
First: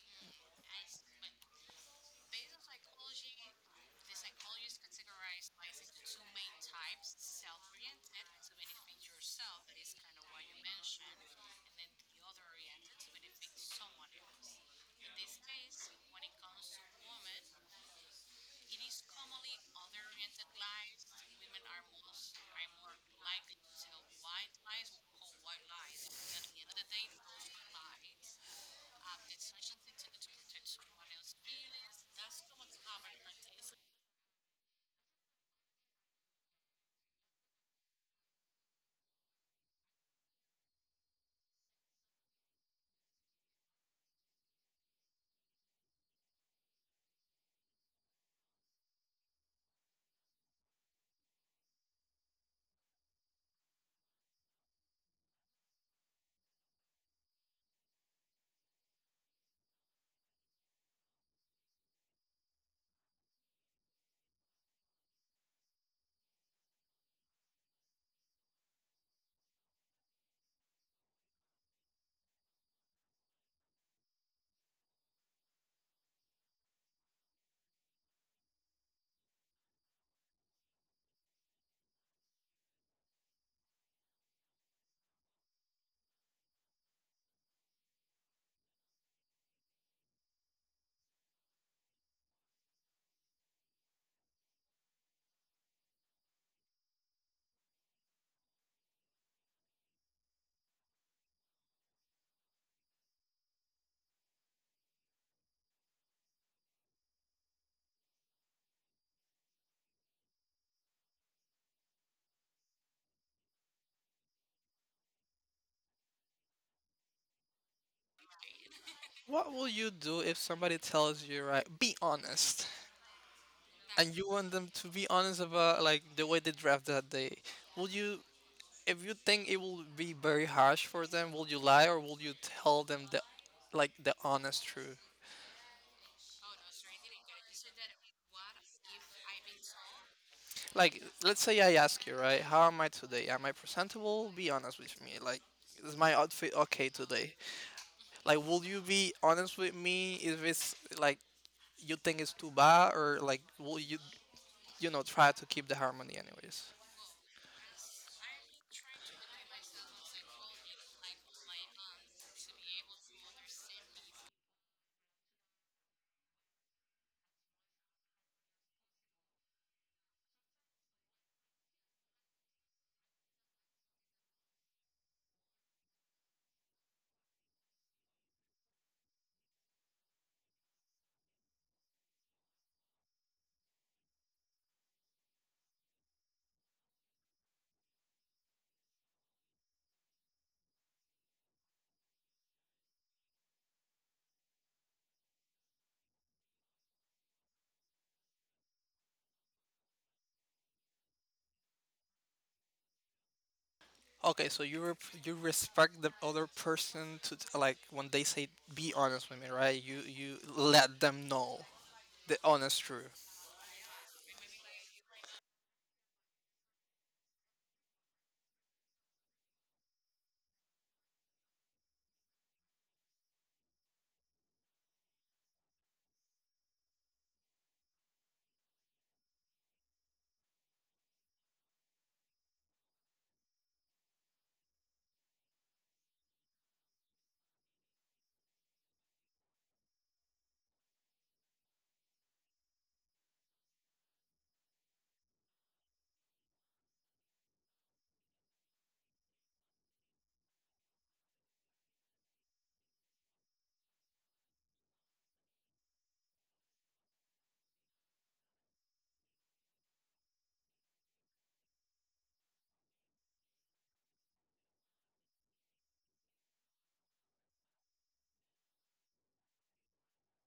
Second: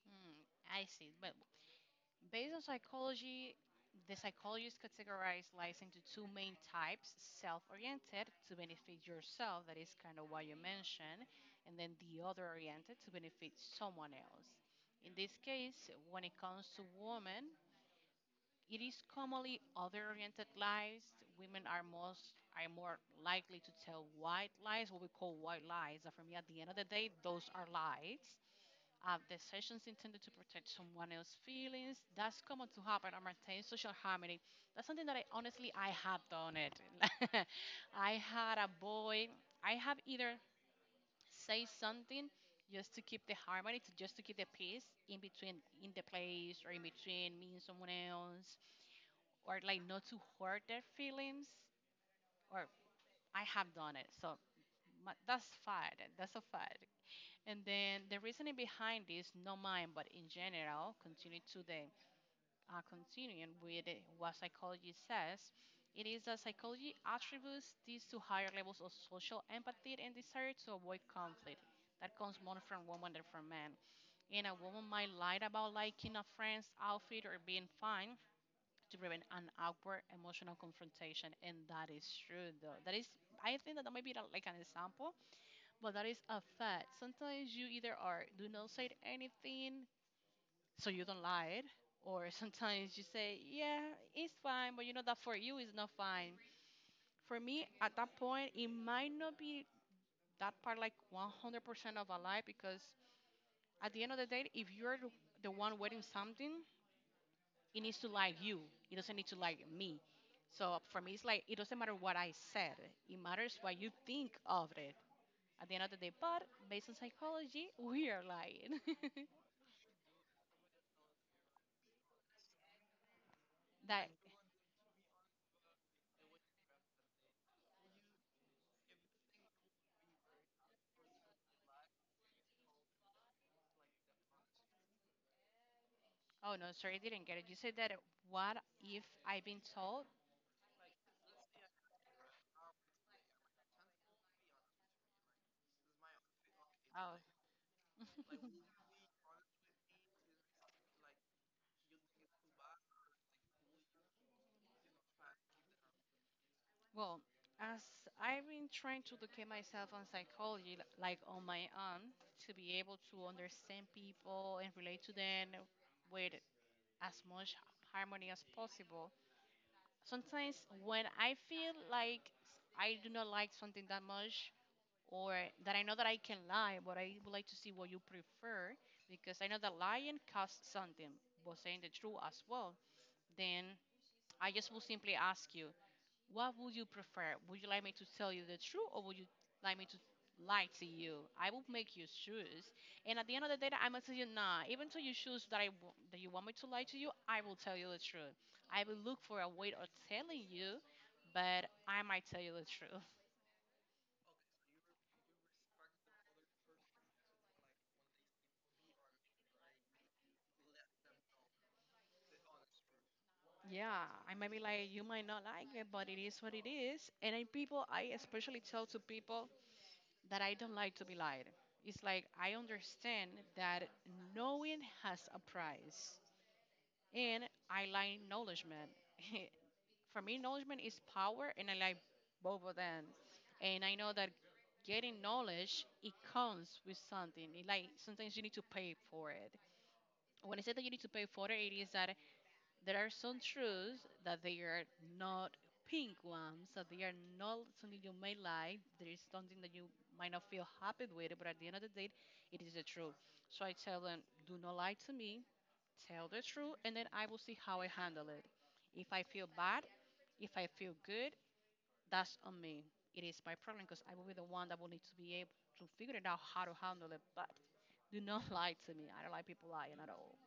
Hmm, I see. But based on psychology, the psychologists categorize lies into two main types: self oriented to benefit yourself, that is kind of what you mentioned, and then the other oriented to benefit someone else. In this case, when it comes to women, it is commonly other-oriented lies. Women are most are more likely to tell white lies, what we call white lies. And for me, at the end of the day, those are lies. The sessions intended to protect someone else's feelings. That's common to happen and maintain social harmony. That's something that I honestly I have done it. *laughs* I had a boy. I have either say something just to keep the harmony, to just to keep the peace in between in the place or in between me and someone else or like not to hurt their feelings or I have done it so my, that's fine, that's a fact. And then the reasoning behind this not mine but in general continue to the continuing with what psychology says it is that psychology attributes these to higher levels of social empathy and desire to avoid conflict that comes more from women than from men, and a woman might lie about liking a friend's outfit or being fine to prevent an awkward emotional confrontation. And that is true, though. That is, I think that, that might be the- like an example, but that is a fact. Sometimes you either are do not say anything, so you don't lie, it, or *laughs* sometimes you say, yeah, it's fine, but you know that for you is not fine. For me, at that point, it might not be that part like 100% of a lie because at the end of the day, if you're the one wearing something, it needs to like you. It doesn't need to like me. So for me, it's like it doesn't matter what I said. It matters what you think of it at the end of the day. But based on psychology, *laughs* we are lying. *laughs* What will you do if somebody tells you, right, be honest, That. and you want them to be honest about like the way they draft that day? Will you, if you think it will be very harsh for them, will you lie or will you tell them the like the honest truth? Oh no, sorry, I didn't get it. You said that. What if I've been told? Like, let's say I ask you, right, how am I today? Am I presentable? Be honest with me. Like, is my outfit okay Oh today? Like, will you be honest with me if it's like you think it's too bad, or like will you, you know, try to keep the harmony anyways? well, as I've been trying to educate myself on psychology, like on my own, to be able to understand people and relate to them with as much harmony as possible. Sometimes when I feel like I do not like something that much, or that I know that I can lie, but I would like to see what you prefer because I know that lying costs something, but saying the truth as well, then I just will simply ask you what would you prefer? Would you like me to tell you the truth or would you like me to lie to you? I will make you choose. And at the end of the day, I'm gonna tell you nah. Even to you choose that I that you want me to lie to you, I will tell you the truth. I will look for a way of telling you, but I might tell you the truth. Okay, so you respect the other person to like when they say be honest with me, right? You let them know the honest truth. Yeah, I might be like you might not like it, but it is what it is. And I people, I especially tell to people that I don't like to be lied. It's like I understand that knowing has a price. And I like acknowledgement. *laughs* For me, acknowledgement is power, and I like both of them. And I know that getting knowledge it comes with something. Like sometimes you need to pay for it. When I say that you need to pay for it, it is that there are some truths that they are not pink ones, that they are not something you may like. There is something that you might not feel happy with, but at the end of the day, it is the truth. So I tell them, do not lie to me, tell the truth, and then I will see how I handle it. If I feel bad, if I feel good, that's on me. It is my problem because I will be the one that will need to be able to figure it out how to handle it. But do not *laughs* lie to me. I don't like people lying at all.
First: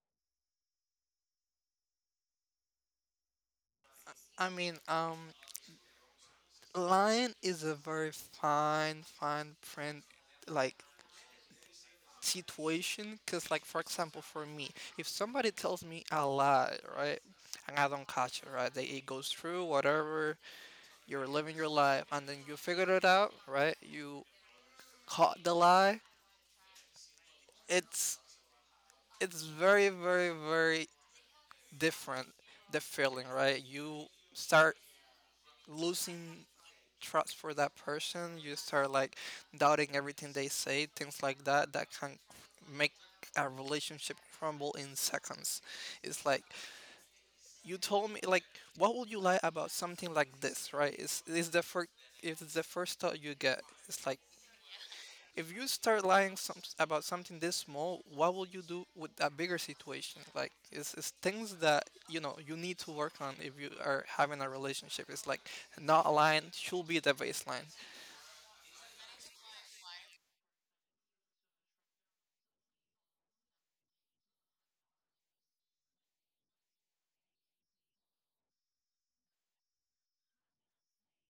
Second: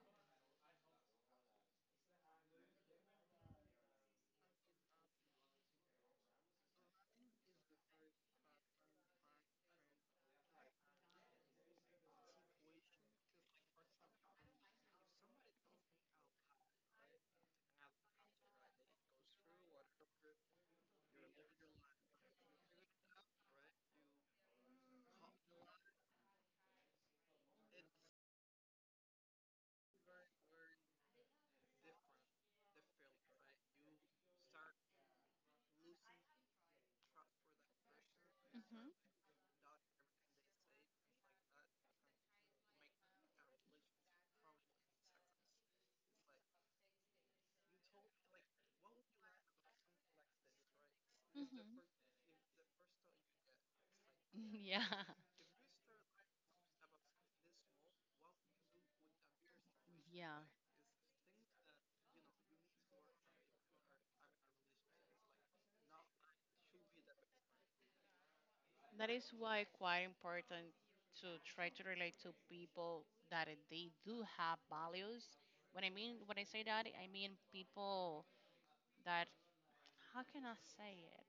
I mean, lying is a very fine print, like, situation, because like for example for me, if somebody tells me a lie, right, and I don't catch it, right, it goes through, whatever, you're living your life, and then you figured it out, right, you caught the lie, it's it's very different, the feeling, right? You start losing trust for that person, you Mm-hmm. start like doubting everything they say, things like that that can make a relationship crumble in seconds. It's like, you told me, like, what would you lie about something like this, right? it's, it's the Mm-hmm. first if it's the first thought you get, it's like, *laughs* Yeah. if you start about something this small, what will you do with a bigger situation? Yeah. Like, it's things that you know you need to work on if you are having a relationship. It's like not lying should be the baseline. That is why quite important to try to relate to people that they do have values. When I say that, I mean people that how can I say it?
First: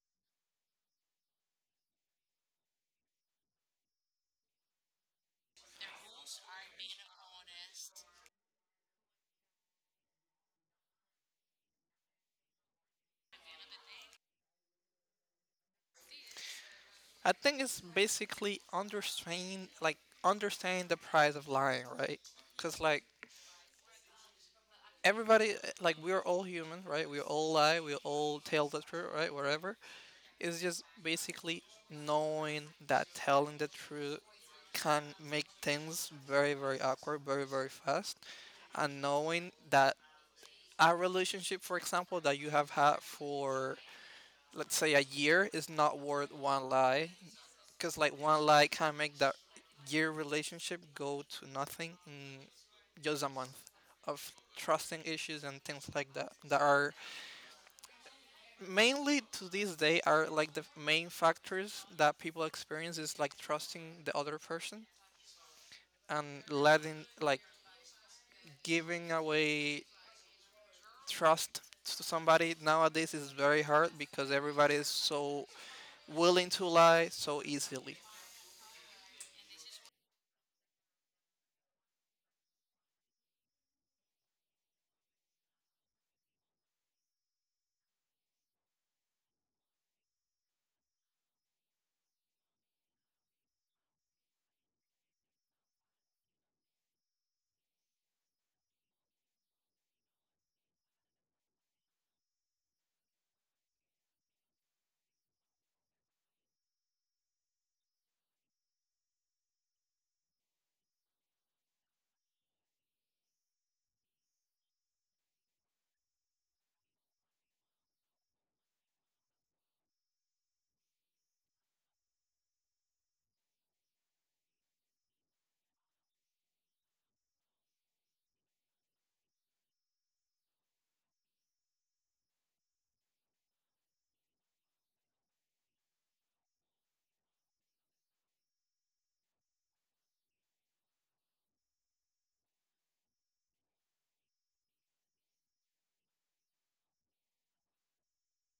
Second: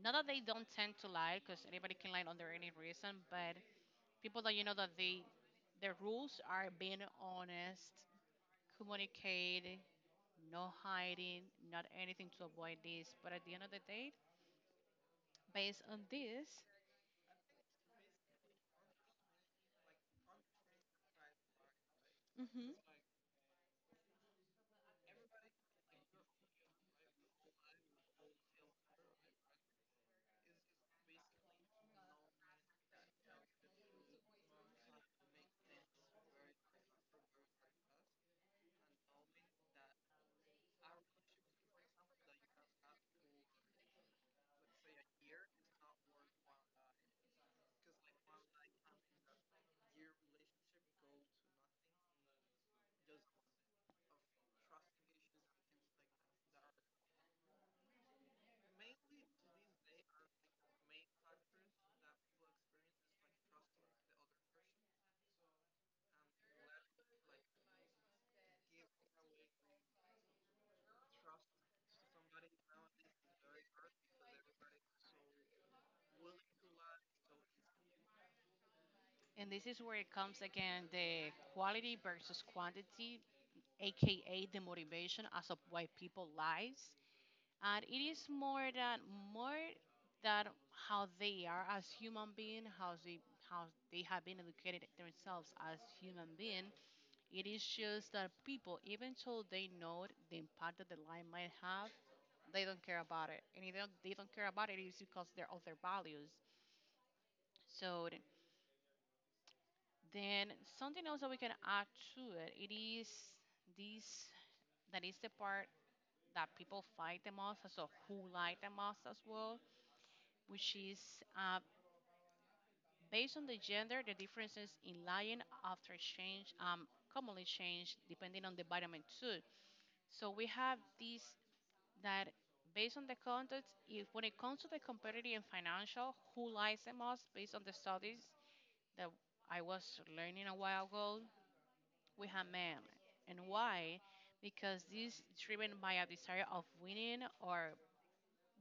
Not that they don't tend to lie, because anybody can lie under any reason, but people that you know that they their rules are being honest, communicate, no hiding, not anything to avoid this. But at the end of the day, based on this, I think it's basically understanding the price of lying, right? hmm Because like everybody, like we're all human, right, we all lie, we all tell the truth, right, whatever, it's just basically knowing that telling the truth can make things very awkward very fast, and knowing that a relationship, for example, that you have had for, let's say, a year is not worth one lie, because like one lie can make that year relationship go to nothing in just a month of trusting issues, and things like that that are mainly to this day are like the main factors that people experience, is like trusting the other person and letting like giving away trust to somebody nowadays is very hard because everybody is so willing to lie so easily. and this is where it comes again the quality versus quantity, aka the motivation as of why people lies. And it is more than more than how they are as human being, how they have been educated themselves as human being. It is just that people, even though they know the impact that the lie might have, they don't care about it. And if they don't, they don't care about it, it's because they're of their values. So then something else that we can add to it, it is this that is the part that people fight the most, so who lie the most as well, which is uh, based on the gender, the differences in lying after change commonly change depending on the vitamin too. So we have this that based on the context, if when it comes to the competitive and financial, who lies the most based on the studies that I was learning a while ago, we have men. And why? Because this is driven by a desire of winning or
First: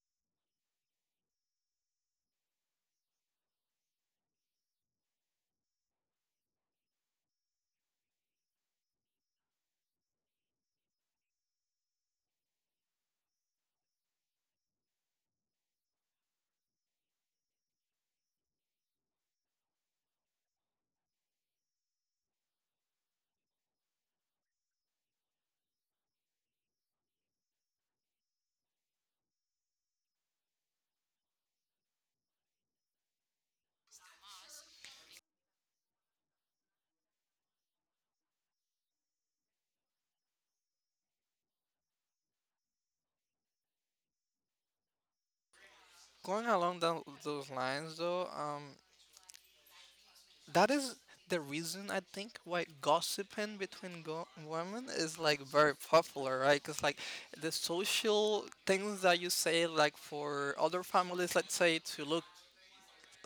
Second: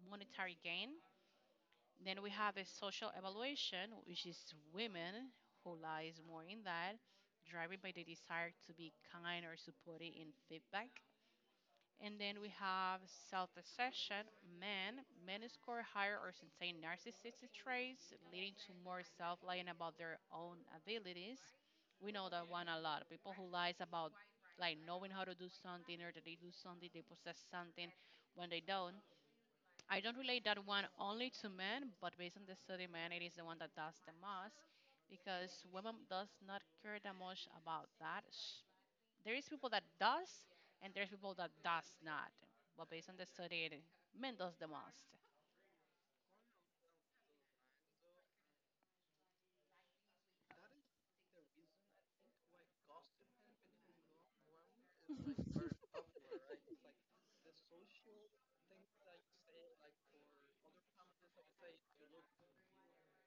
monetary gain. Then we have a social evaluation, which is women who lies more in that, driven by the desire to be kind or supported in feedback. And then we have self-obsession. Men score higher or sustain narcissistic traits, leading to more self-lying about their own abilities. We know that one a lot. People who lies about like knowing how to do something or that they do something, they possess something when they don't. I don't relate that one only to men, but based on the study, man, it is the one that does the most because women does not care that much about that there is people that does and there's people that does not. But based on the study, men does the most. Going along those lines though, that is the reason I think why gossiping between women is like very popular, right? Because like the social things that you say, like for other families, let's say, to look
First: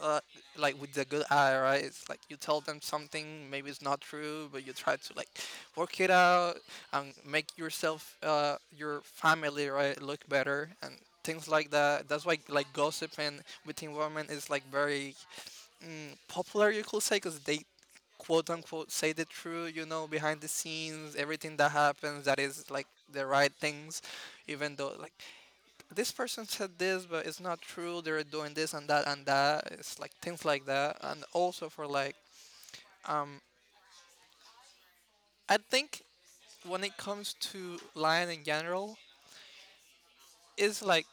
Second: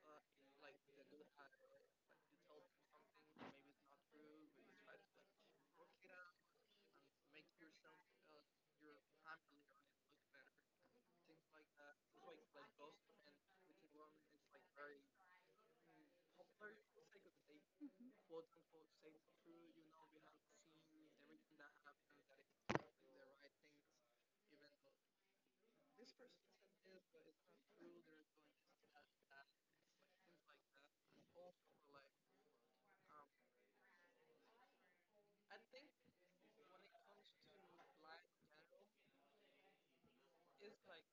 uh, like with the good eye, right? It's like you tell them something, maybe it's not true, but you try to like work it out and make yourself, your family, right, look better, and things like that. That's why like gossiping between women is like very popular, you could say, because they quote unquote say the truth, you know, behind the scenes, everything that happens, that is like the right things, even though like this person said this but it's not true, they're doing this and that and that. It's like things like that. And also for like um I think when it comes to lying in general, it's like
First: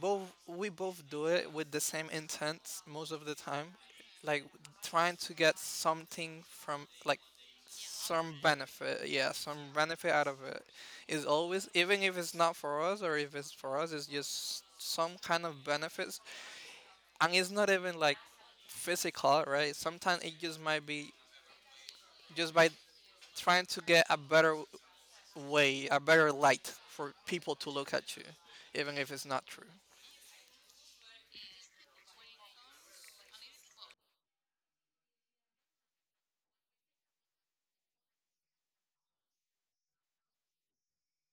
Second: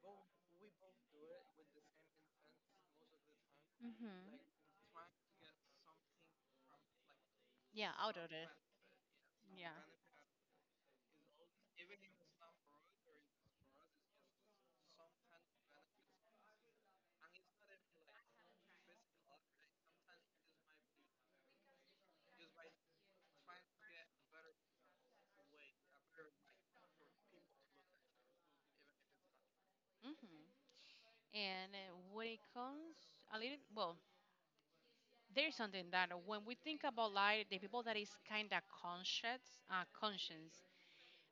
both, we both do it with the same intent most of the time, Hmm. like trying to get something, from like Yeah, out of some it. benefit, yeah, some Yeah. benefit out of it is always, even if it's not for us or if it's for us, it's just some kind of benefits. And it's not even like physical, right, sometimes it just might be just by trying to get a better way, a better light for people to look at you, even if it's not true. Hmm. And when it comes a little, well, there's something that when we think about life, the people that is kind of conscious, conscious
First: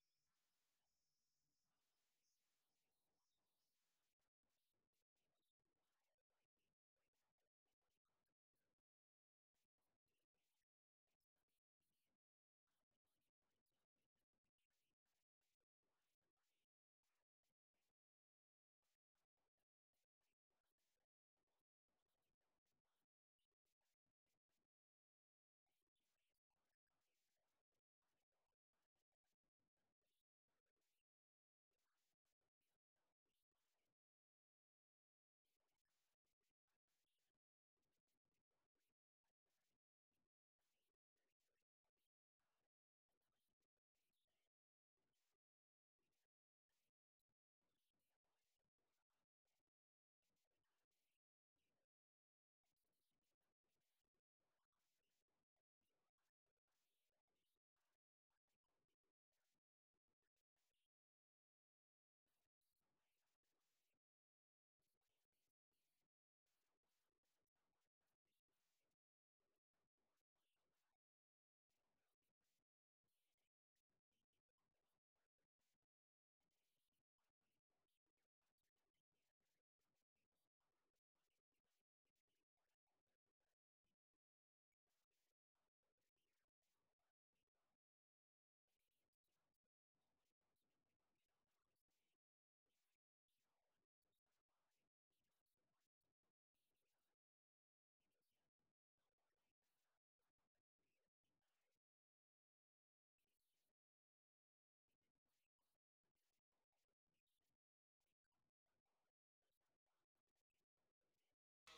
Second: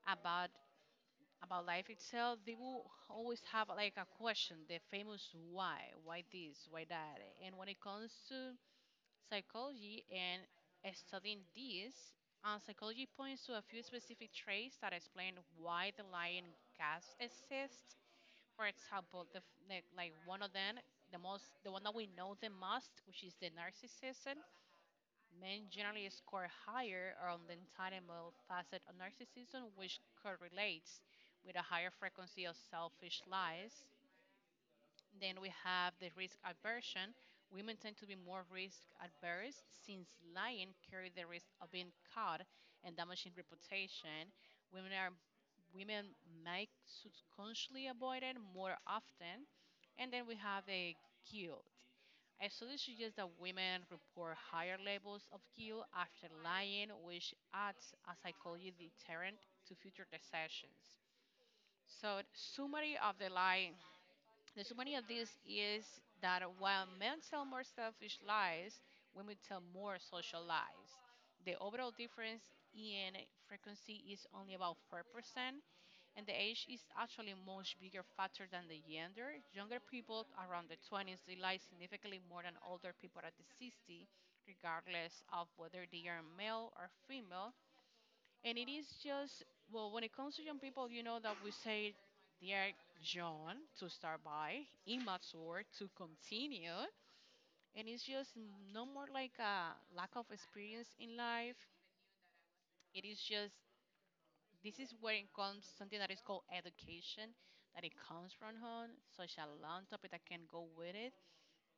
about life itself, they will always have like a question, the famous why this, why that. And when it comes to psychology and studying this, psychology points to a few specific traits that explain why the lion gas exists. For example, like one of them, the most, the one that we know the most, which is the narcissism, men generally score higher on the entitlement facet of narcissism, which correlates with a higher frequency of selfish lies. Then we have the risk aversion. Women tend to be more risk adverse since lying carries the risk of being caught and damaging reputation. Women are women might subconsciously avoid it more often. And then we have the guilt. A study suggests that women report higher levels of guilt after lying, which acts as a psychological deterrent to future deceptions. So, summary of the lie the souvenir of this is that while men tell more selfish lies, women tell more social lies. The overall difference in frequency is only about 4%, and the age is actually much bigger factor than the gender. Younger people around the 20s, they lie significantly more than older people at the 60, regardless of whether they are male or female, and it is just, well, when it comes to young people, you know that we say they are young to start by, immature to continue. And it's just no more like a lack of experience in life. It is just, this is where it comes something that is called education, that it comes from home, such a long topic that can go with it.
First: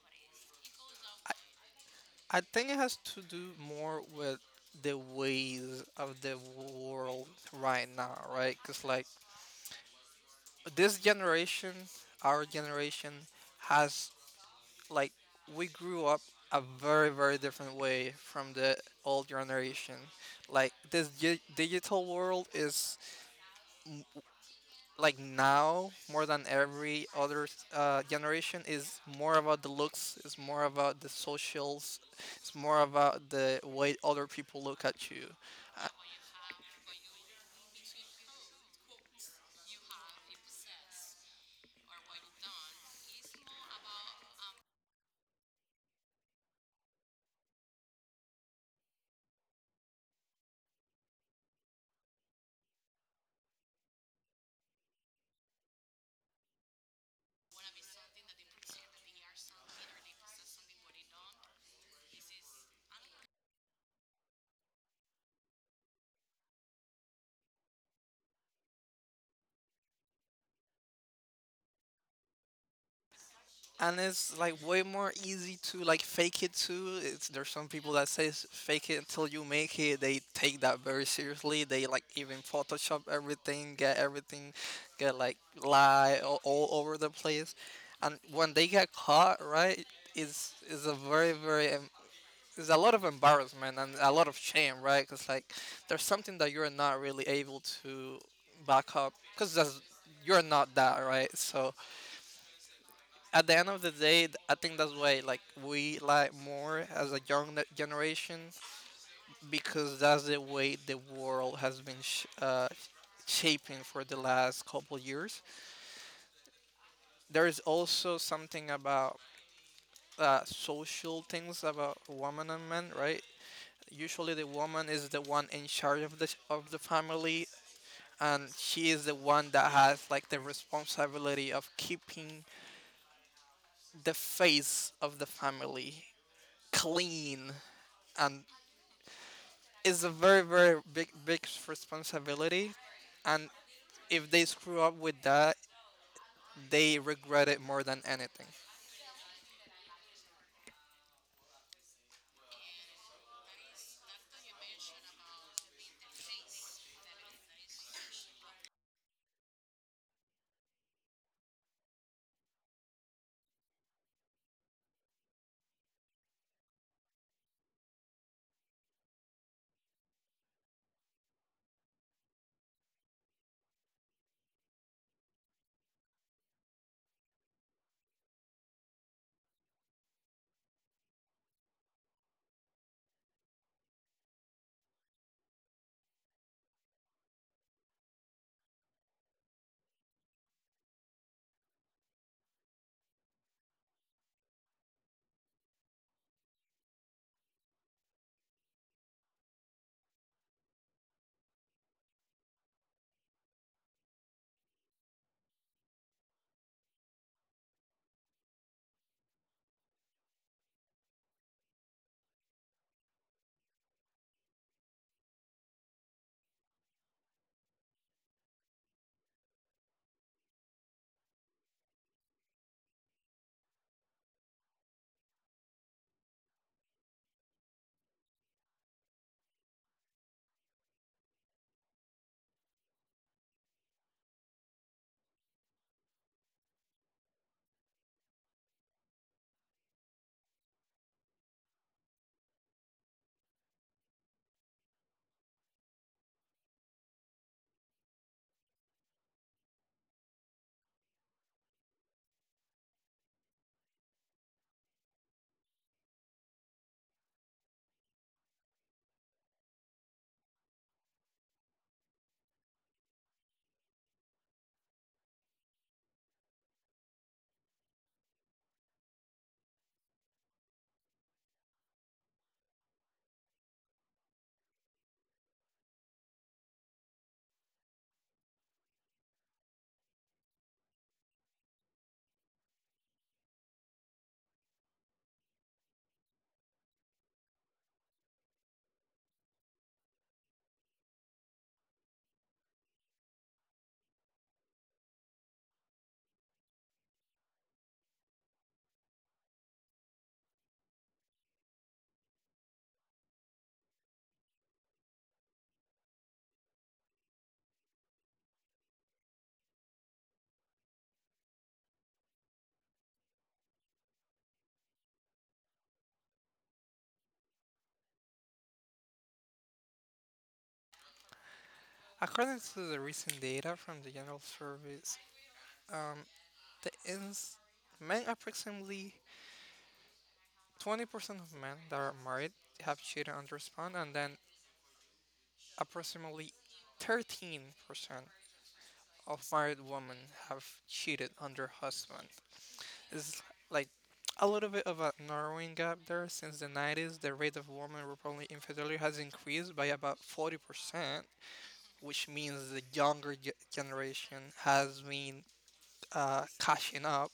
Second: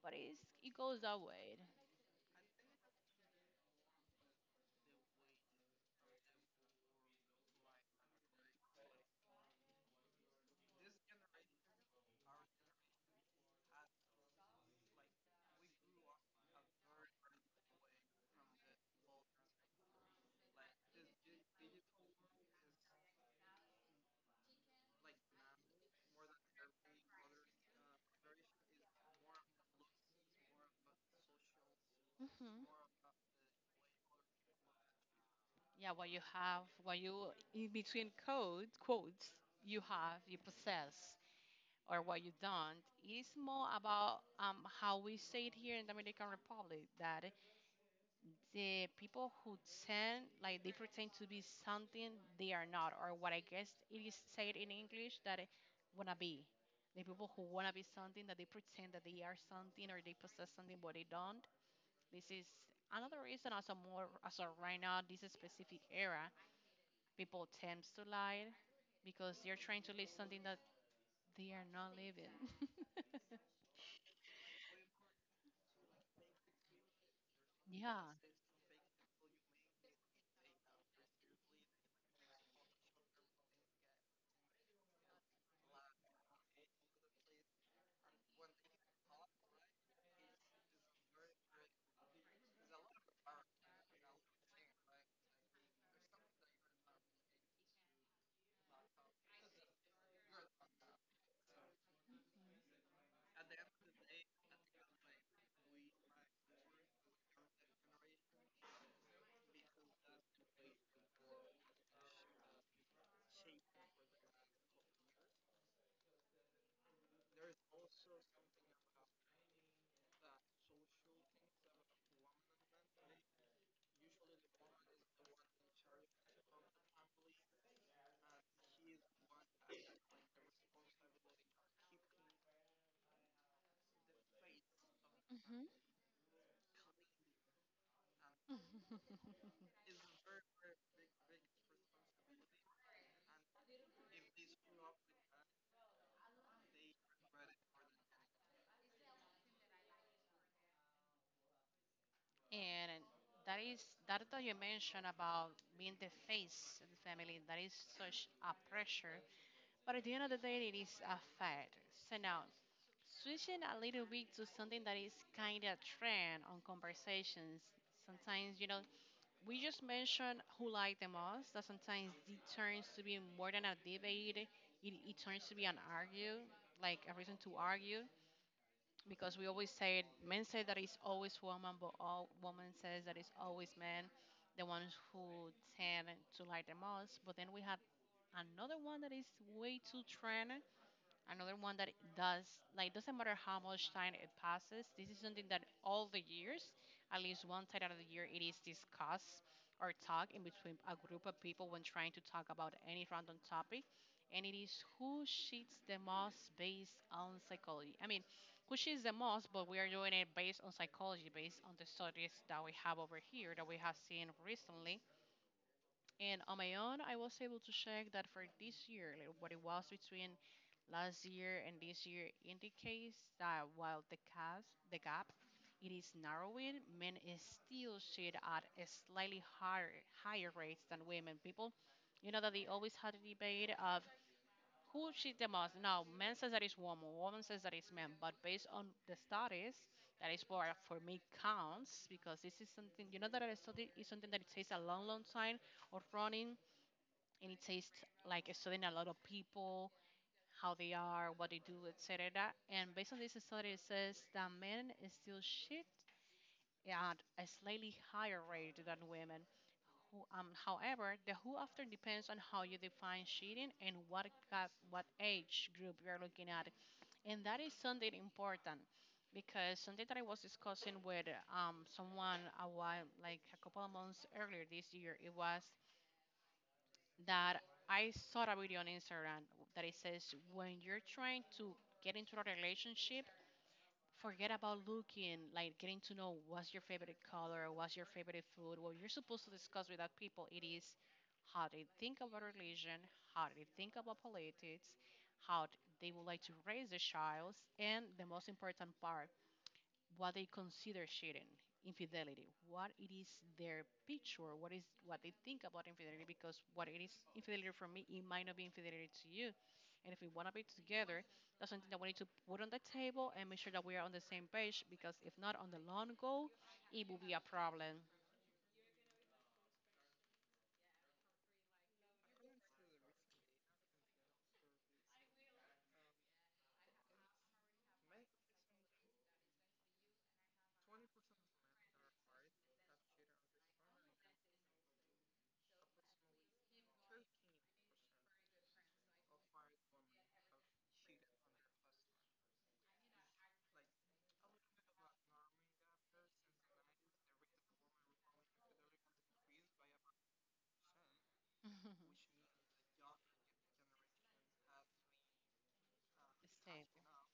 But it goes that way. I think it has to do more with the ways of the world right now, right? Because like this generation, our generation, has like, we grew up a very very different way from the old generation. Like this digital world is like now, more than every other generation, is more about the looks, it's more about the socials, it's more Hmm. about the way other people look at you. uh, Yeah, what you have, what you, in between code, quotes, you have, you possess. Or what you don't is more about how we say it here in the Dominican Republic that the people who tend like they pretend to be something they are not or what I guess it is said in English that wanna be the people who wanna be something that they pretend that they are something or they possess something but they don't this is another reason also more also right now this specific era people tend to lie because they're trying to live something that they are not living. *laughs* and it's like way more easy to like fake it too. It's there's some people that Yeah. says fake it until you make it, they take that very seriously, they like even photoshop everything, get everything, get like lie all over the place, and when they get caught, right, is a very very there's a lot of embarrassment and a lot of shame, right? Because like there's something that you're not really able to back up because you're not that, right? So at the end of the day, I think that's why like we like more as a young generation, because that's the way the world has been shaping for the last couple years. There is also something about social things about women and men, right? Usually the woman is the one in charge of the family, and she is the one that has like the responsibility of keeping the face of the Hmm. family clean, and *laughs* it's a very very big responsibility, and if they screw up with that, they regret it more than anything. And that is that that you mentioned about being the face of the family. That is such a pressure, but at the end of the day, it is a fact. So now, switching a little bit to something that is kind of trend on conversations. Sometimes you know we just mention who like the most. That sometimes it turns to be more than a debate. It turns to be an argue, like a reason to argue. Because we always say men say that it's always woman, but all woman says that it's always men, the ones who tend to lie the most. But then we have another one that is way too trend, another one that does like doesn't matter how much time it passes. This is something that all the years, at least one time out of the year, it is discussed or talked in between a group of people when trying to talk about any random topic, and it is who cheats the most based on psychology. I mean, who cheats the most, but we are doing it based on psychology, based on the studies that we have over here that we have seen recently and on my own, I was able to check that for this year, like what it was between last year and this year indicates that while the gap, the gap it is narrowing, men is still sit at a slightly higher rates than women. People, you know that they always had a debate of who cheat the most. Now, men says that it's woman, woman says that it's men, but based on the studies, that is what for me counts because this is something you know that I study is something that it takes a long, long time of running and it says like studying a lot of people, how they are, what they do, etc. And based on this study, it says that men still cheat at a slightly higher rate than women. However, the who often depends on how you define cheating and what age group you're looking at, and that is something important because something that I was discussing with someone a while, like a couple of months earlier this year, it was that I saw a video on Instagram that it says when you're trying to get into a relationship, forget about looking, like getting to know what's your favorite color, what's your favorite food. What you're supposed to discuss with that people, it is how they think about religion, how they think about politics, how they would like to raise their child, and the most important part, what they consider cheating, infidelity, what it is their picture, what is what they think about infidelity, because what it is infidelity for me, it might not be infidelity to you. And if we want to be together, that's something that we need to put on the table and make sure that we are on the same page. Because if not, on the long goal, it will be a problem. According to the recent data from the general service, um, the ins men, approximately 20% of men that are married have cheated on their spouse, and then approximately 13% of married women have cheated on their husband. It's like a little bit of a narrowing gap there. Since the 90s, the rate of women reporting infidelity has increased by about 40%, which *laughs* means the younger generation has been cashing Stable. up.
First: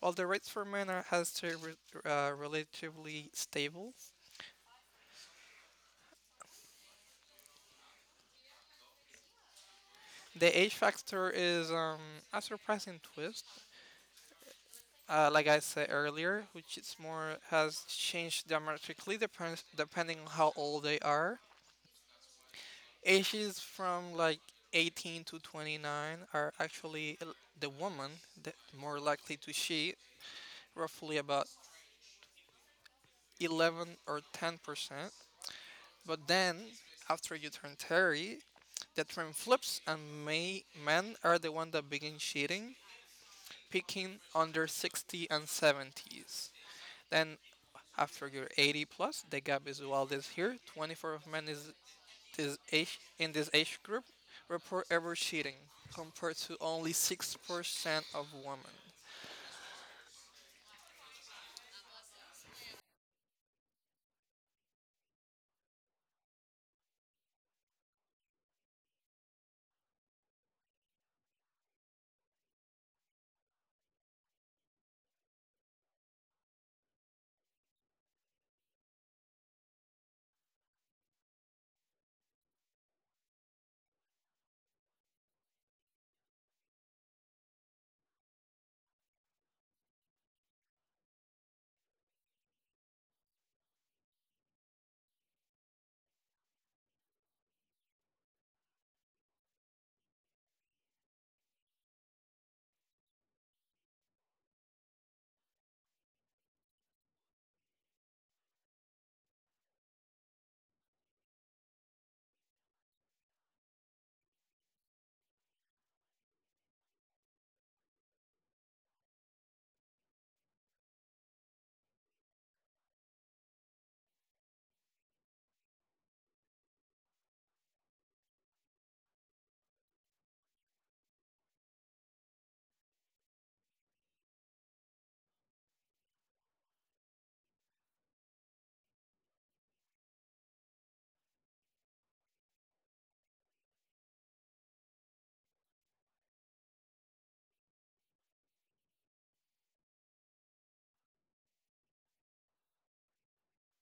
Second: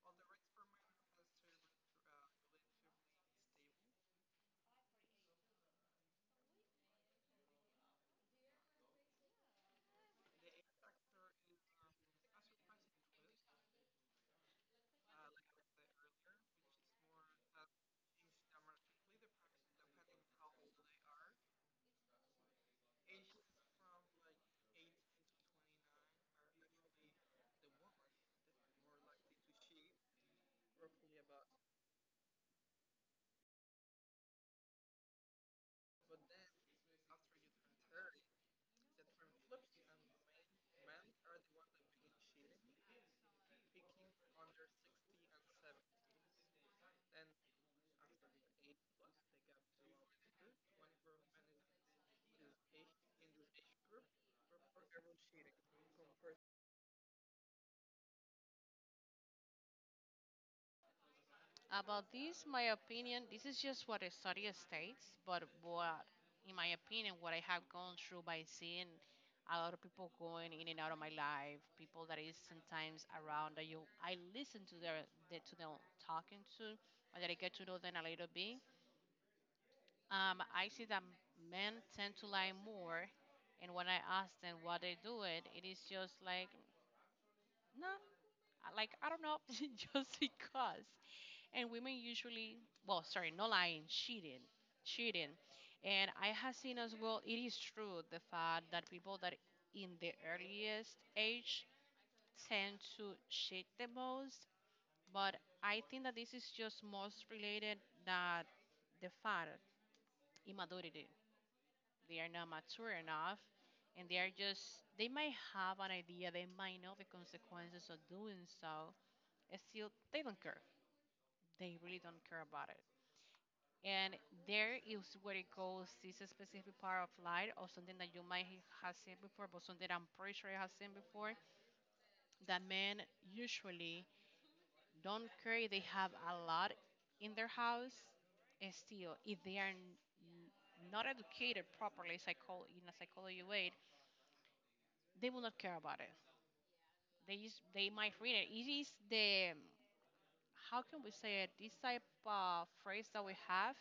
While the rates for men are, has stayed relatively stable, the age factor is a surprising twist. Like I said earlier, which is more, has changed dramatically, depends depending on how old they are. Ages from like 18 to 29 are actually the woman that more likely to cheat, roughly about 11 or 10%. But then, after you turn 30, the trend flips and men are the one that begin cheating, peaking under 60 and 70s. Then after your 80 plus, the gap is wildest here. 24 of men is this age, in this age group, report ever cheating, compared to only 6% of women. About this, my opinion, this is just what the study states, but what, in my opinion, what I have gone through by seeing a lot of people going in and out of my life, people that is sometimes around that you, I listen to their, to them talking to, or that I get to know them a little bit. I see that men tend to lie more, and when I ask them what they do it, it is just like, no, nah, like I don't know, *laughs* just because. And women usually, well, sorry, no lying, cheating. And I have seen as well, it is true the fact that people that in the earliest age tend to cheat the most. But I think that this is just most related that the fact immaturity. They are not mature enough and they are just they might have an idea, they might know the consequences of doing so, and still they don't care. They really don't care about it. And there is where it goes this specific part of light or something that you might have seen before, but something that I'm pretty sure you have seen before, that men usually don't care if they have a lot in their house, and still if they are n- n- not educated properly, in a psychology way, they will not care about it. They just they might read it. It is the, how can we say it, this type of phrase that we have,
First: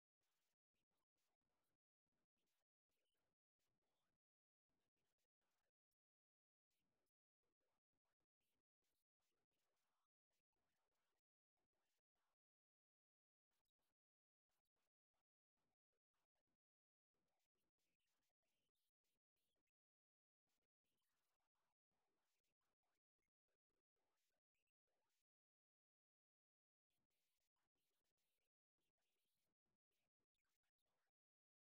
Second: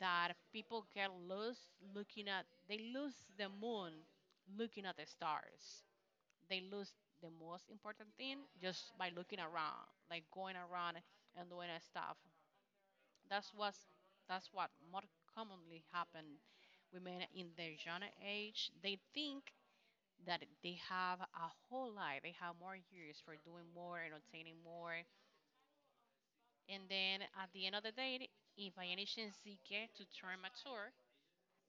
that people get lost looking at, they lose the moon looking at the stars. They lose the most important thing just by looking around, like going around and doing that stuff. That's what's that's what more commonly happen. Women in their young age, they think that they have a whole life, they have more years for doing more and obtaining more. And then at the end of the day, if by any chance they get to turn mature,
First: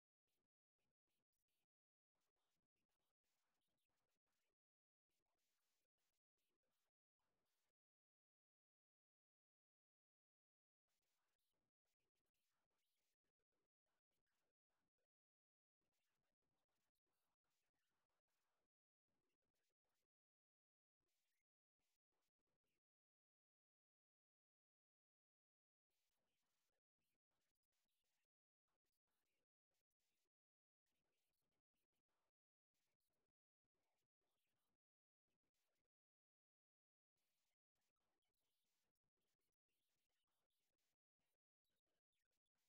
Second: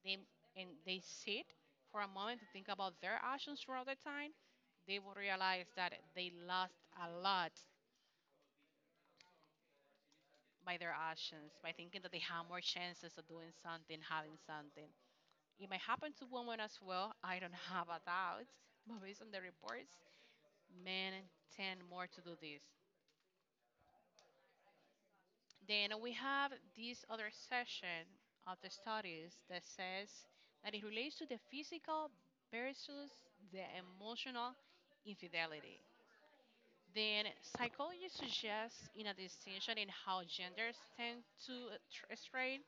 they and they sit for a moment to think about their actions throughout the time, they will realize that they lost a lot by their actions, by thinking that they have more chances of doing something, having something. It might happen to women as well. I don't *laughs* have a doubt, but based on the reports, men tend more to do this. Then we have this other section of the studies that says that it relates to the physical versus the emotional infidelity. Then psychology suggests in a distinction in how genders tend to stray.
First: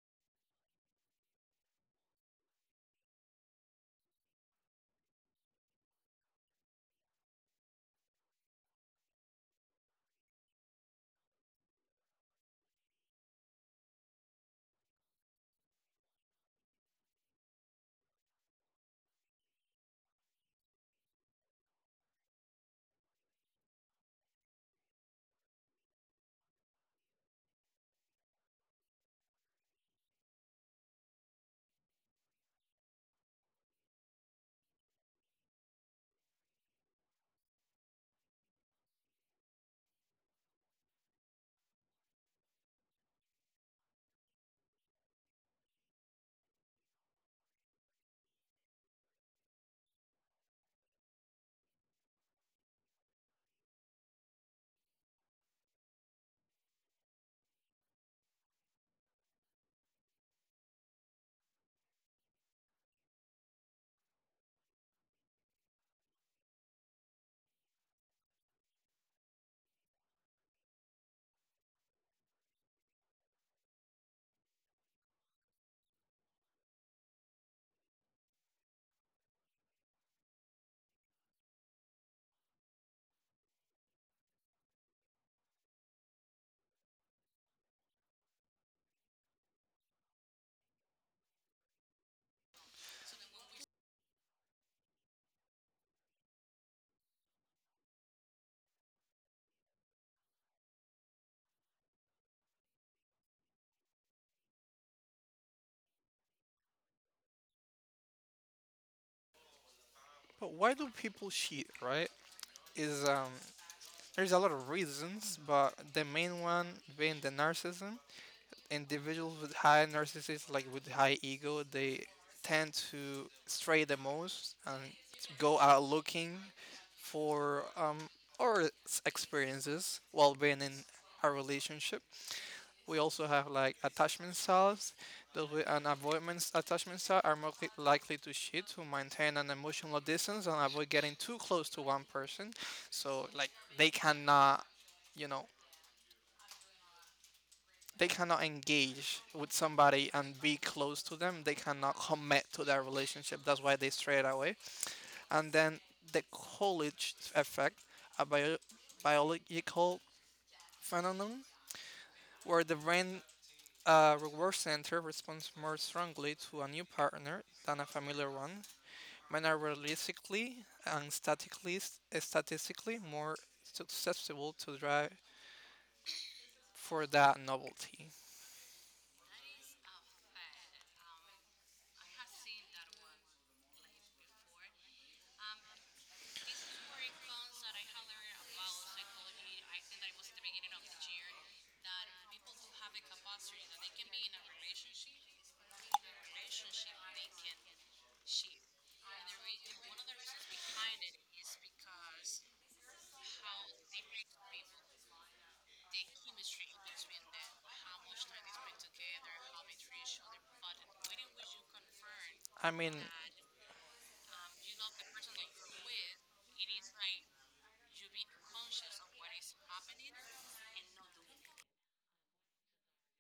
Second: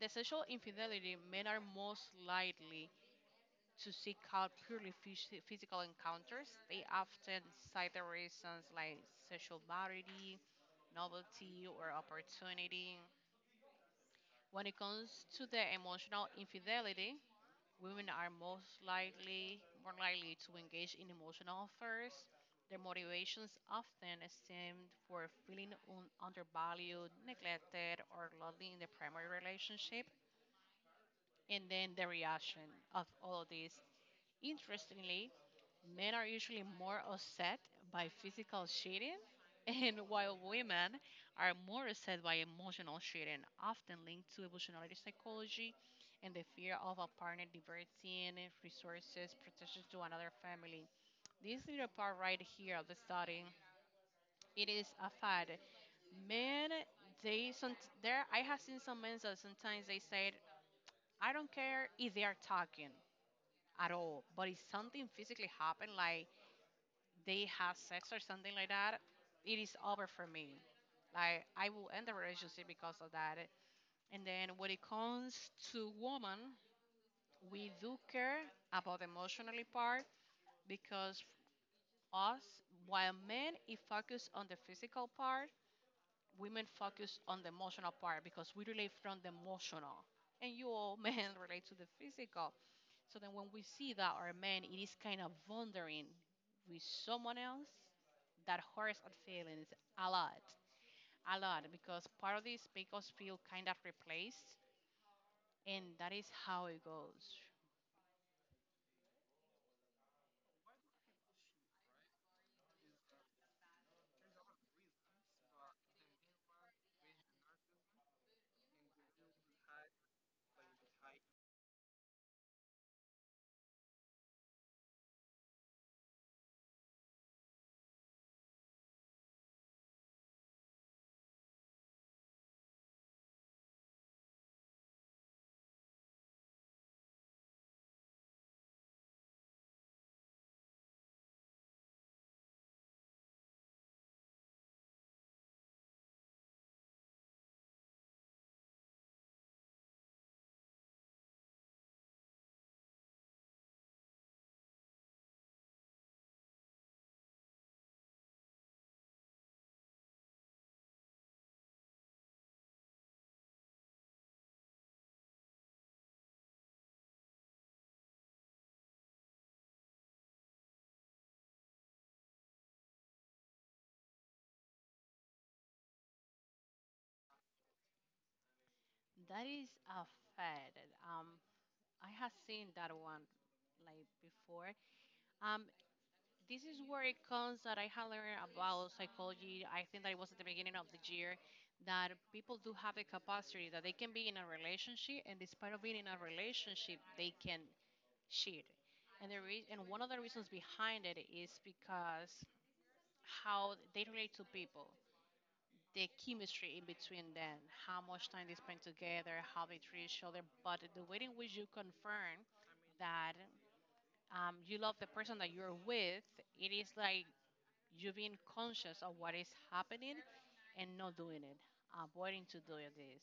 The sexual infidelity, men are most likely to seek out purely physical encounters. They often cite the reasons like sexual variety, novelty, or opportunity. When it comes to the emotional infidelity, women are most likely more likely to engage in emotional affairs. Their motivations often stemmed for feeling undervalued, neglected, or lonely in the primary relationship, and then the reaction of all of this. Interestingly, men are usually more upset by physical cheating, *laughs* and while women are more upset by emotional cheating, often linked to evolutionary psychology and the fear of a partner diverting resources, protection to another family. This little part right here of the study, it is a fact. Men, they some there. I have seen some men that sometimes they said, "I don't care if they are talking." At all, but if something physically happened, like they have sex or something like that, it is over for me. Like I will end the relationship because of that. And then when it comes to woman, we do care about the emotionally part, because us, while men it focus on the physical part, women focus on the emotional part because we relate from the emotional. And you all *laughs* men relate to the physical. So then when we see that our man it is kind of wandering with someone else, that hurts our feelings a lot, a lot, because part of this make us feel kind of replaced, and that is how it goes. But why do people cheat, right? Is there's a lot of reasons, but the main one being the narcissism. Individuals with high narcissists, like with high ego, they tend to stray the most and go out looking for experiences while being in a relationship. We also have like attachment styles. Those with an avoidance attachment style are more likely to cheat, to maintain an emotional distance, and avoid getting too close to one person. So like they cannot, you know, they cannot engage with somebody and be close to them. They cannot commit to their relationship. That's why they strayed away. And then the college effect, a biological phenomenon where the brain reward center responds more strongly to a new partner than a familiar one. Men are realistically and statistically more susceptible to drive for that novelty. That is a fact. Um, I have seen that one like before. Um, this is where it comes that I had learned about psychology. I think that it was at the beginning of the year that people do have the capacity that they can be in a relationship, and despite of being in a relationship, they can cheat. And one of the reasons behind it is because how they relate to people, the chemistry in between them, how much time they spend together, how they treat each other, but the way in which you confirm I mean, that you love the person that you're with, it is like you being conscious of what is happening and not doing it, avoiding to do this.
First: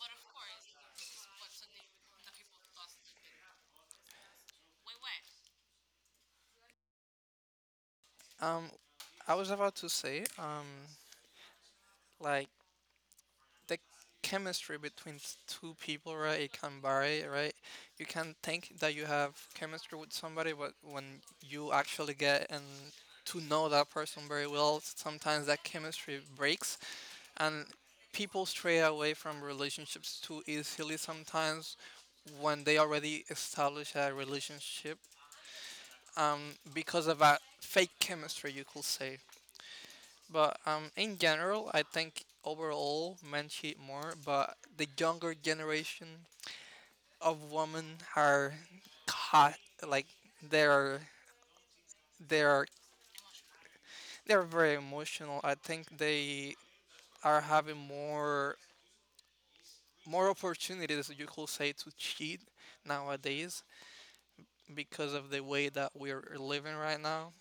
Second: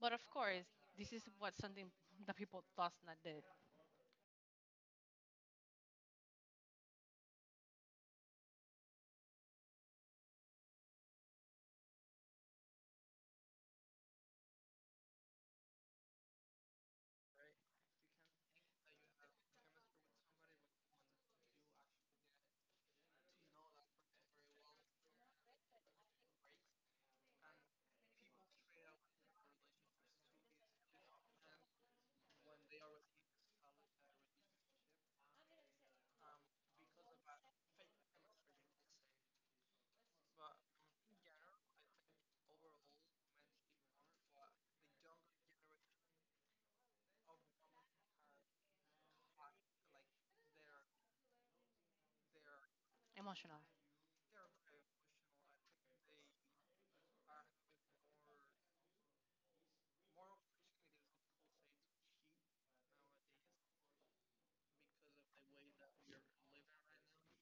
But of course, this is what something *laughs* that people does not do. Um, I was about to say, like the chemistry between two people, right, it can vary, right? You can think that you have chemistry with somebody, but when you actually get and to know that person very well, sometimes that chemistry breaks, and people stray away from relationships too easily sometimes when they already establish a relationship, um, because of that fake chemistry, you could say. But in general, I think overall men cheat more, but the younger generation of women are caught, like they're they're Emotional. they're very emotional. I think they are having more opportunities, you could say, to cheat nowadays because of the way that we're living right now.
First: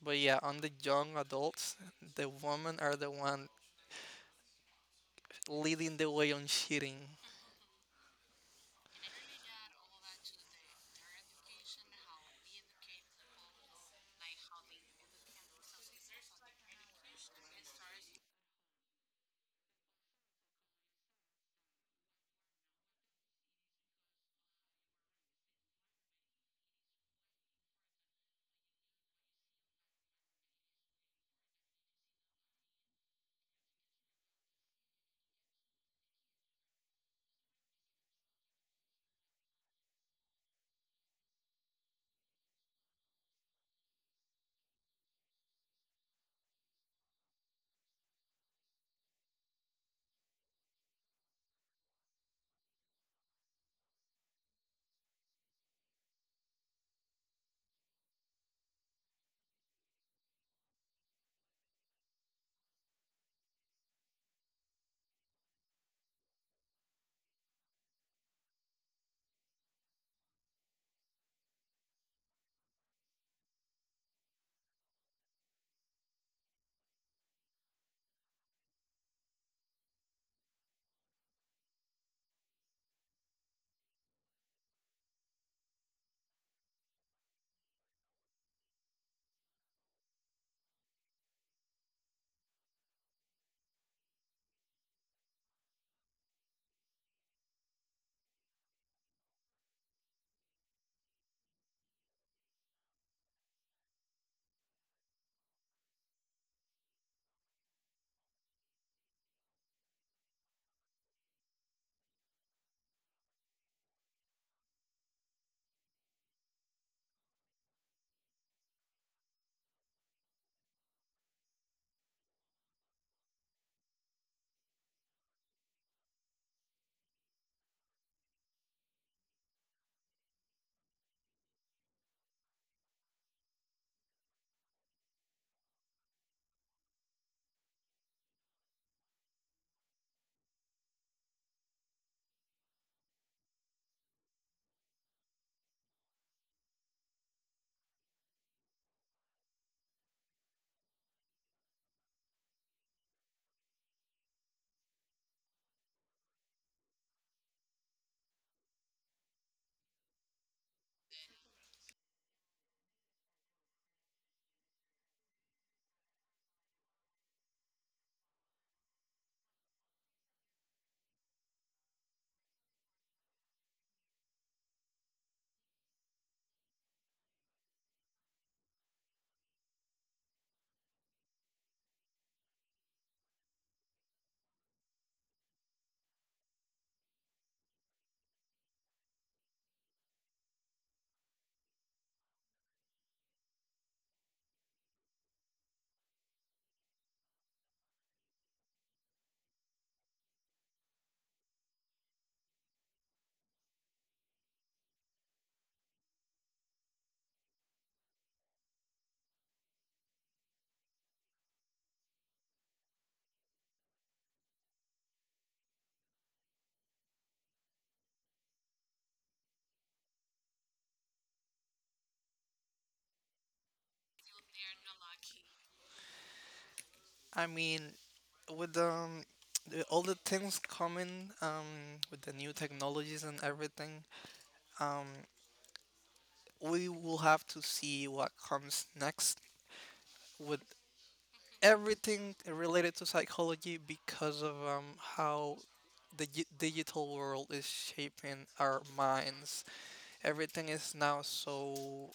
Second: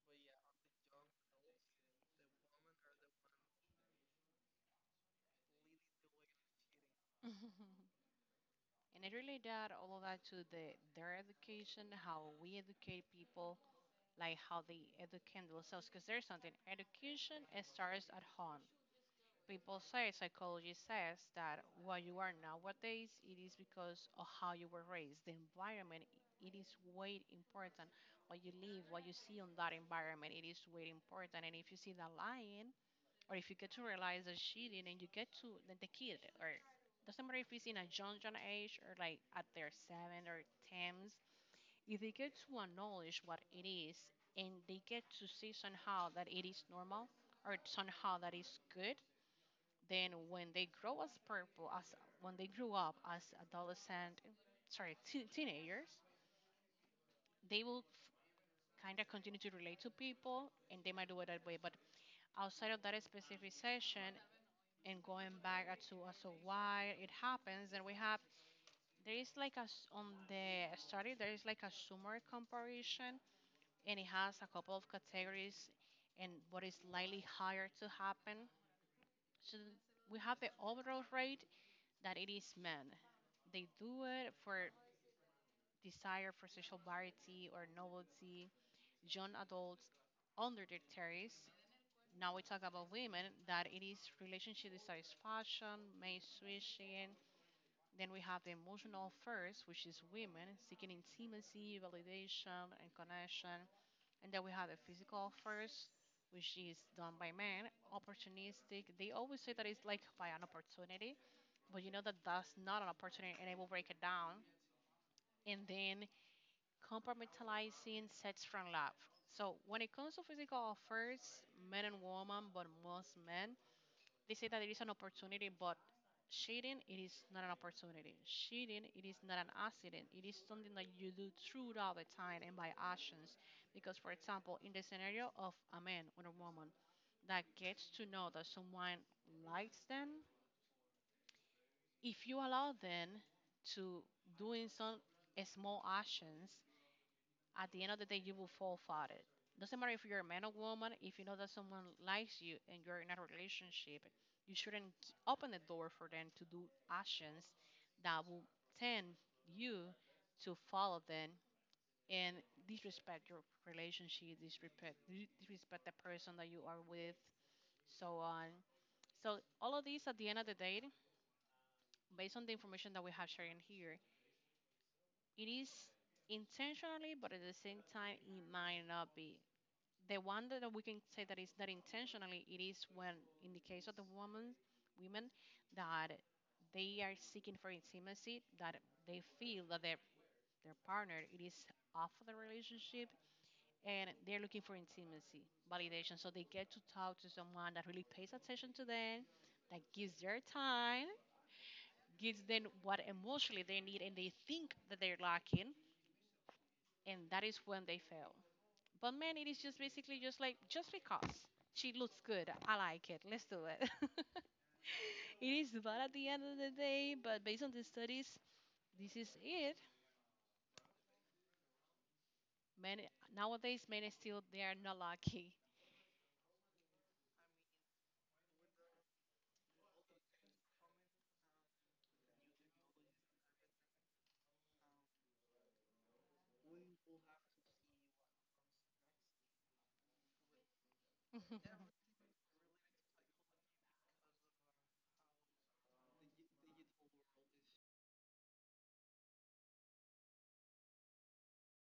But yeah, on the young adults, the women are the one leading the way on cheating. *laughs* And I really that all of that to the their education, how we educate people, like how they educate themselves. Because there's something, education it starts at home. People say, psychology says, that what you are nowadays it is because of how you were raised. The environment it is way important. What you live, what you see on that environment it is way important. And if you see the lion, or if you get to realize that she did and you get to the kid, or doesn't matter if it's in a young age, or like at their seven or tens, if they get to acknowledge what it is, and they get to see somehow that it is normal or somehow that is good, then when they grow as purple as, when they grew up as adolescent, sorry, teenagers, they will kind of continue to relate to people and they might do it that way. But outside of that specific session, and going back as to why it happens, then we have, there is like on the study there is like a summary comparison, and it has a couple of categories and what is likely higher to happen. So we have the overall rate that it is men. They do it for desire for social variety or novelty. Young adults under their terrace. Now we talk about women that it is relationship dissatisfaction, mate switching. Then we have the emotional first, which is women seeking intimacy, validation, and connection. And then we have the physical first, which is done by men, opportunistic. They always say that it's like by an opportunity, but you know that that's not an opportunity, and I will break it down. And then compartmentalizing sex from love. So when it comes to physical affairs, men and women, but most men, they say that it is an opportunity, but cheating it is not an opportunity. Cheating it is not an accident. It is something that you do throughout the time and by actions. Because, for example, in the scenario of a man or a woman that gets to know that someone likes them, if you allow them to doing some small actions, at the end of the day, you will fall for it. Doesn't matter if you're a man or woman, if you know that someone likes you and you're in a relationship, you shouldn't open the door for them to do actions that will tend you to follow them and disrespect your relationship, disrespect, disrespect the person that you are with, so on. So all of these at the end of the day, based on the information that we have sharing here, it is intentionally, but at the same time, it might not be. The one that we can say that is that intentionally it is when, in the case of the woman, women that they are seeking for intimacy, that they feel that their partner it is off of the relationship and they're looking for intimacy, validation, so they get to talk to someone that really pays attention to them, that gives their time, gives them what emotionally they need and they think that they're lacking, and that is when they fail. But man, it is just basically just because she looks good, I like it. Let's do it. *laughs* It is bad at the end of the day, but based on the studies, this is it. Men nowadays, men still they are not lucky. I mean, with the, all the things coming with the new technologies and everything, um we will have to see what comes next with *laughs* everything related to psychology, because of how the digital world is shaping our minds. Everything is now so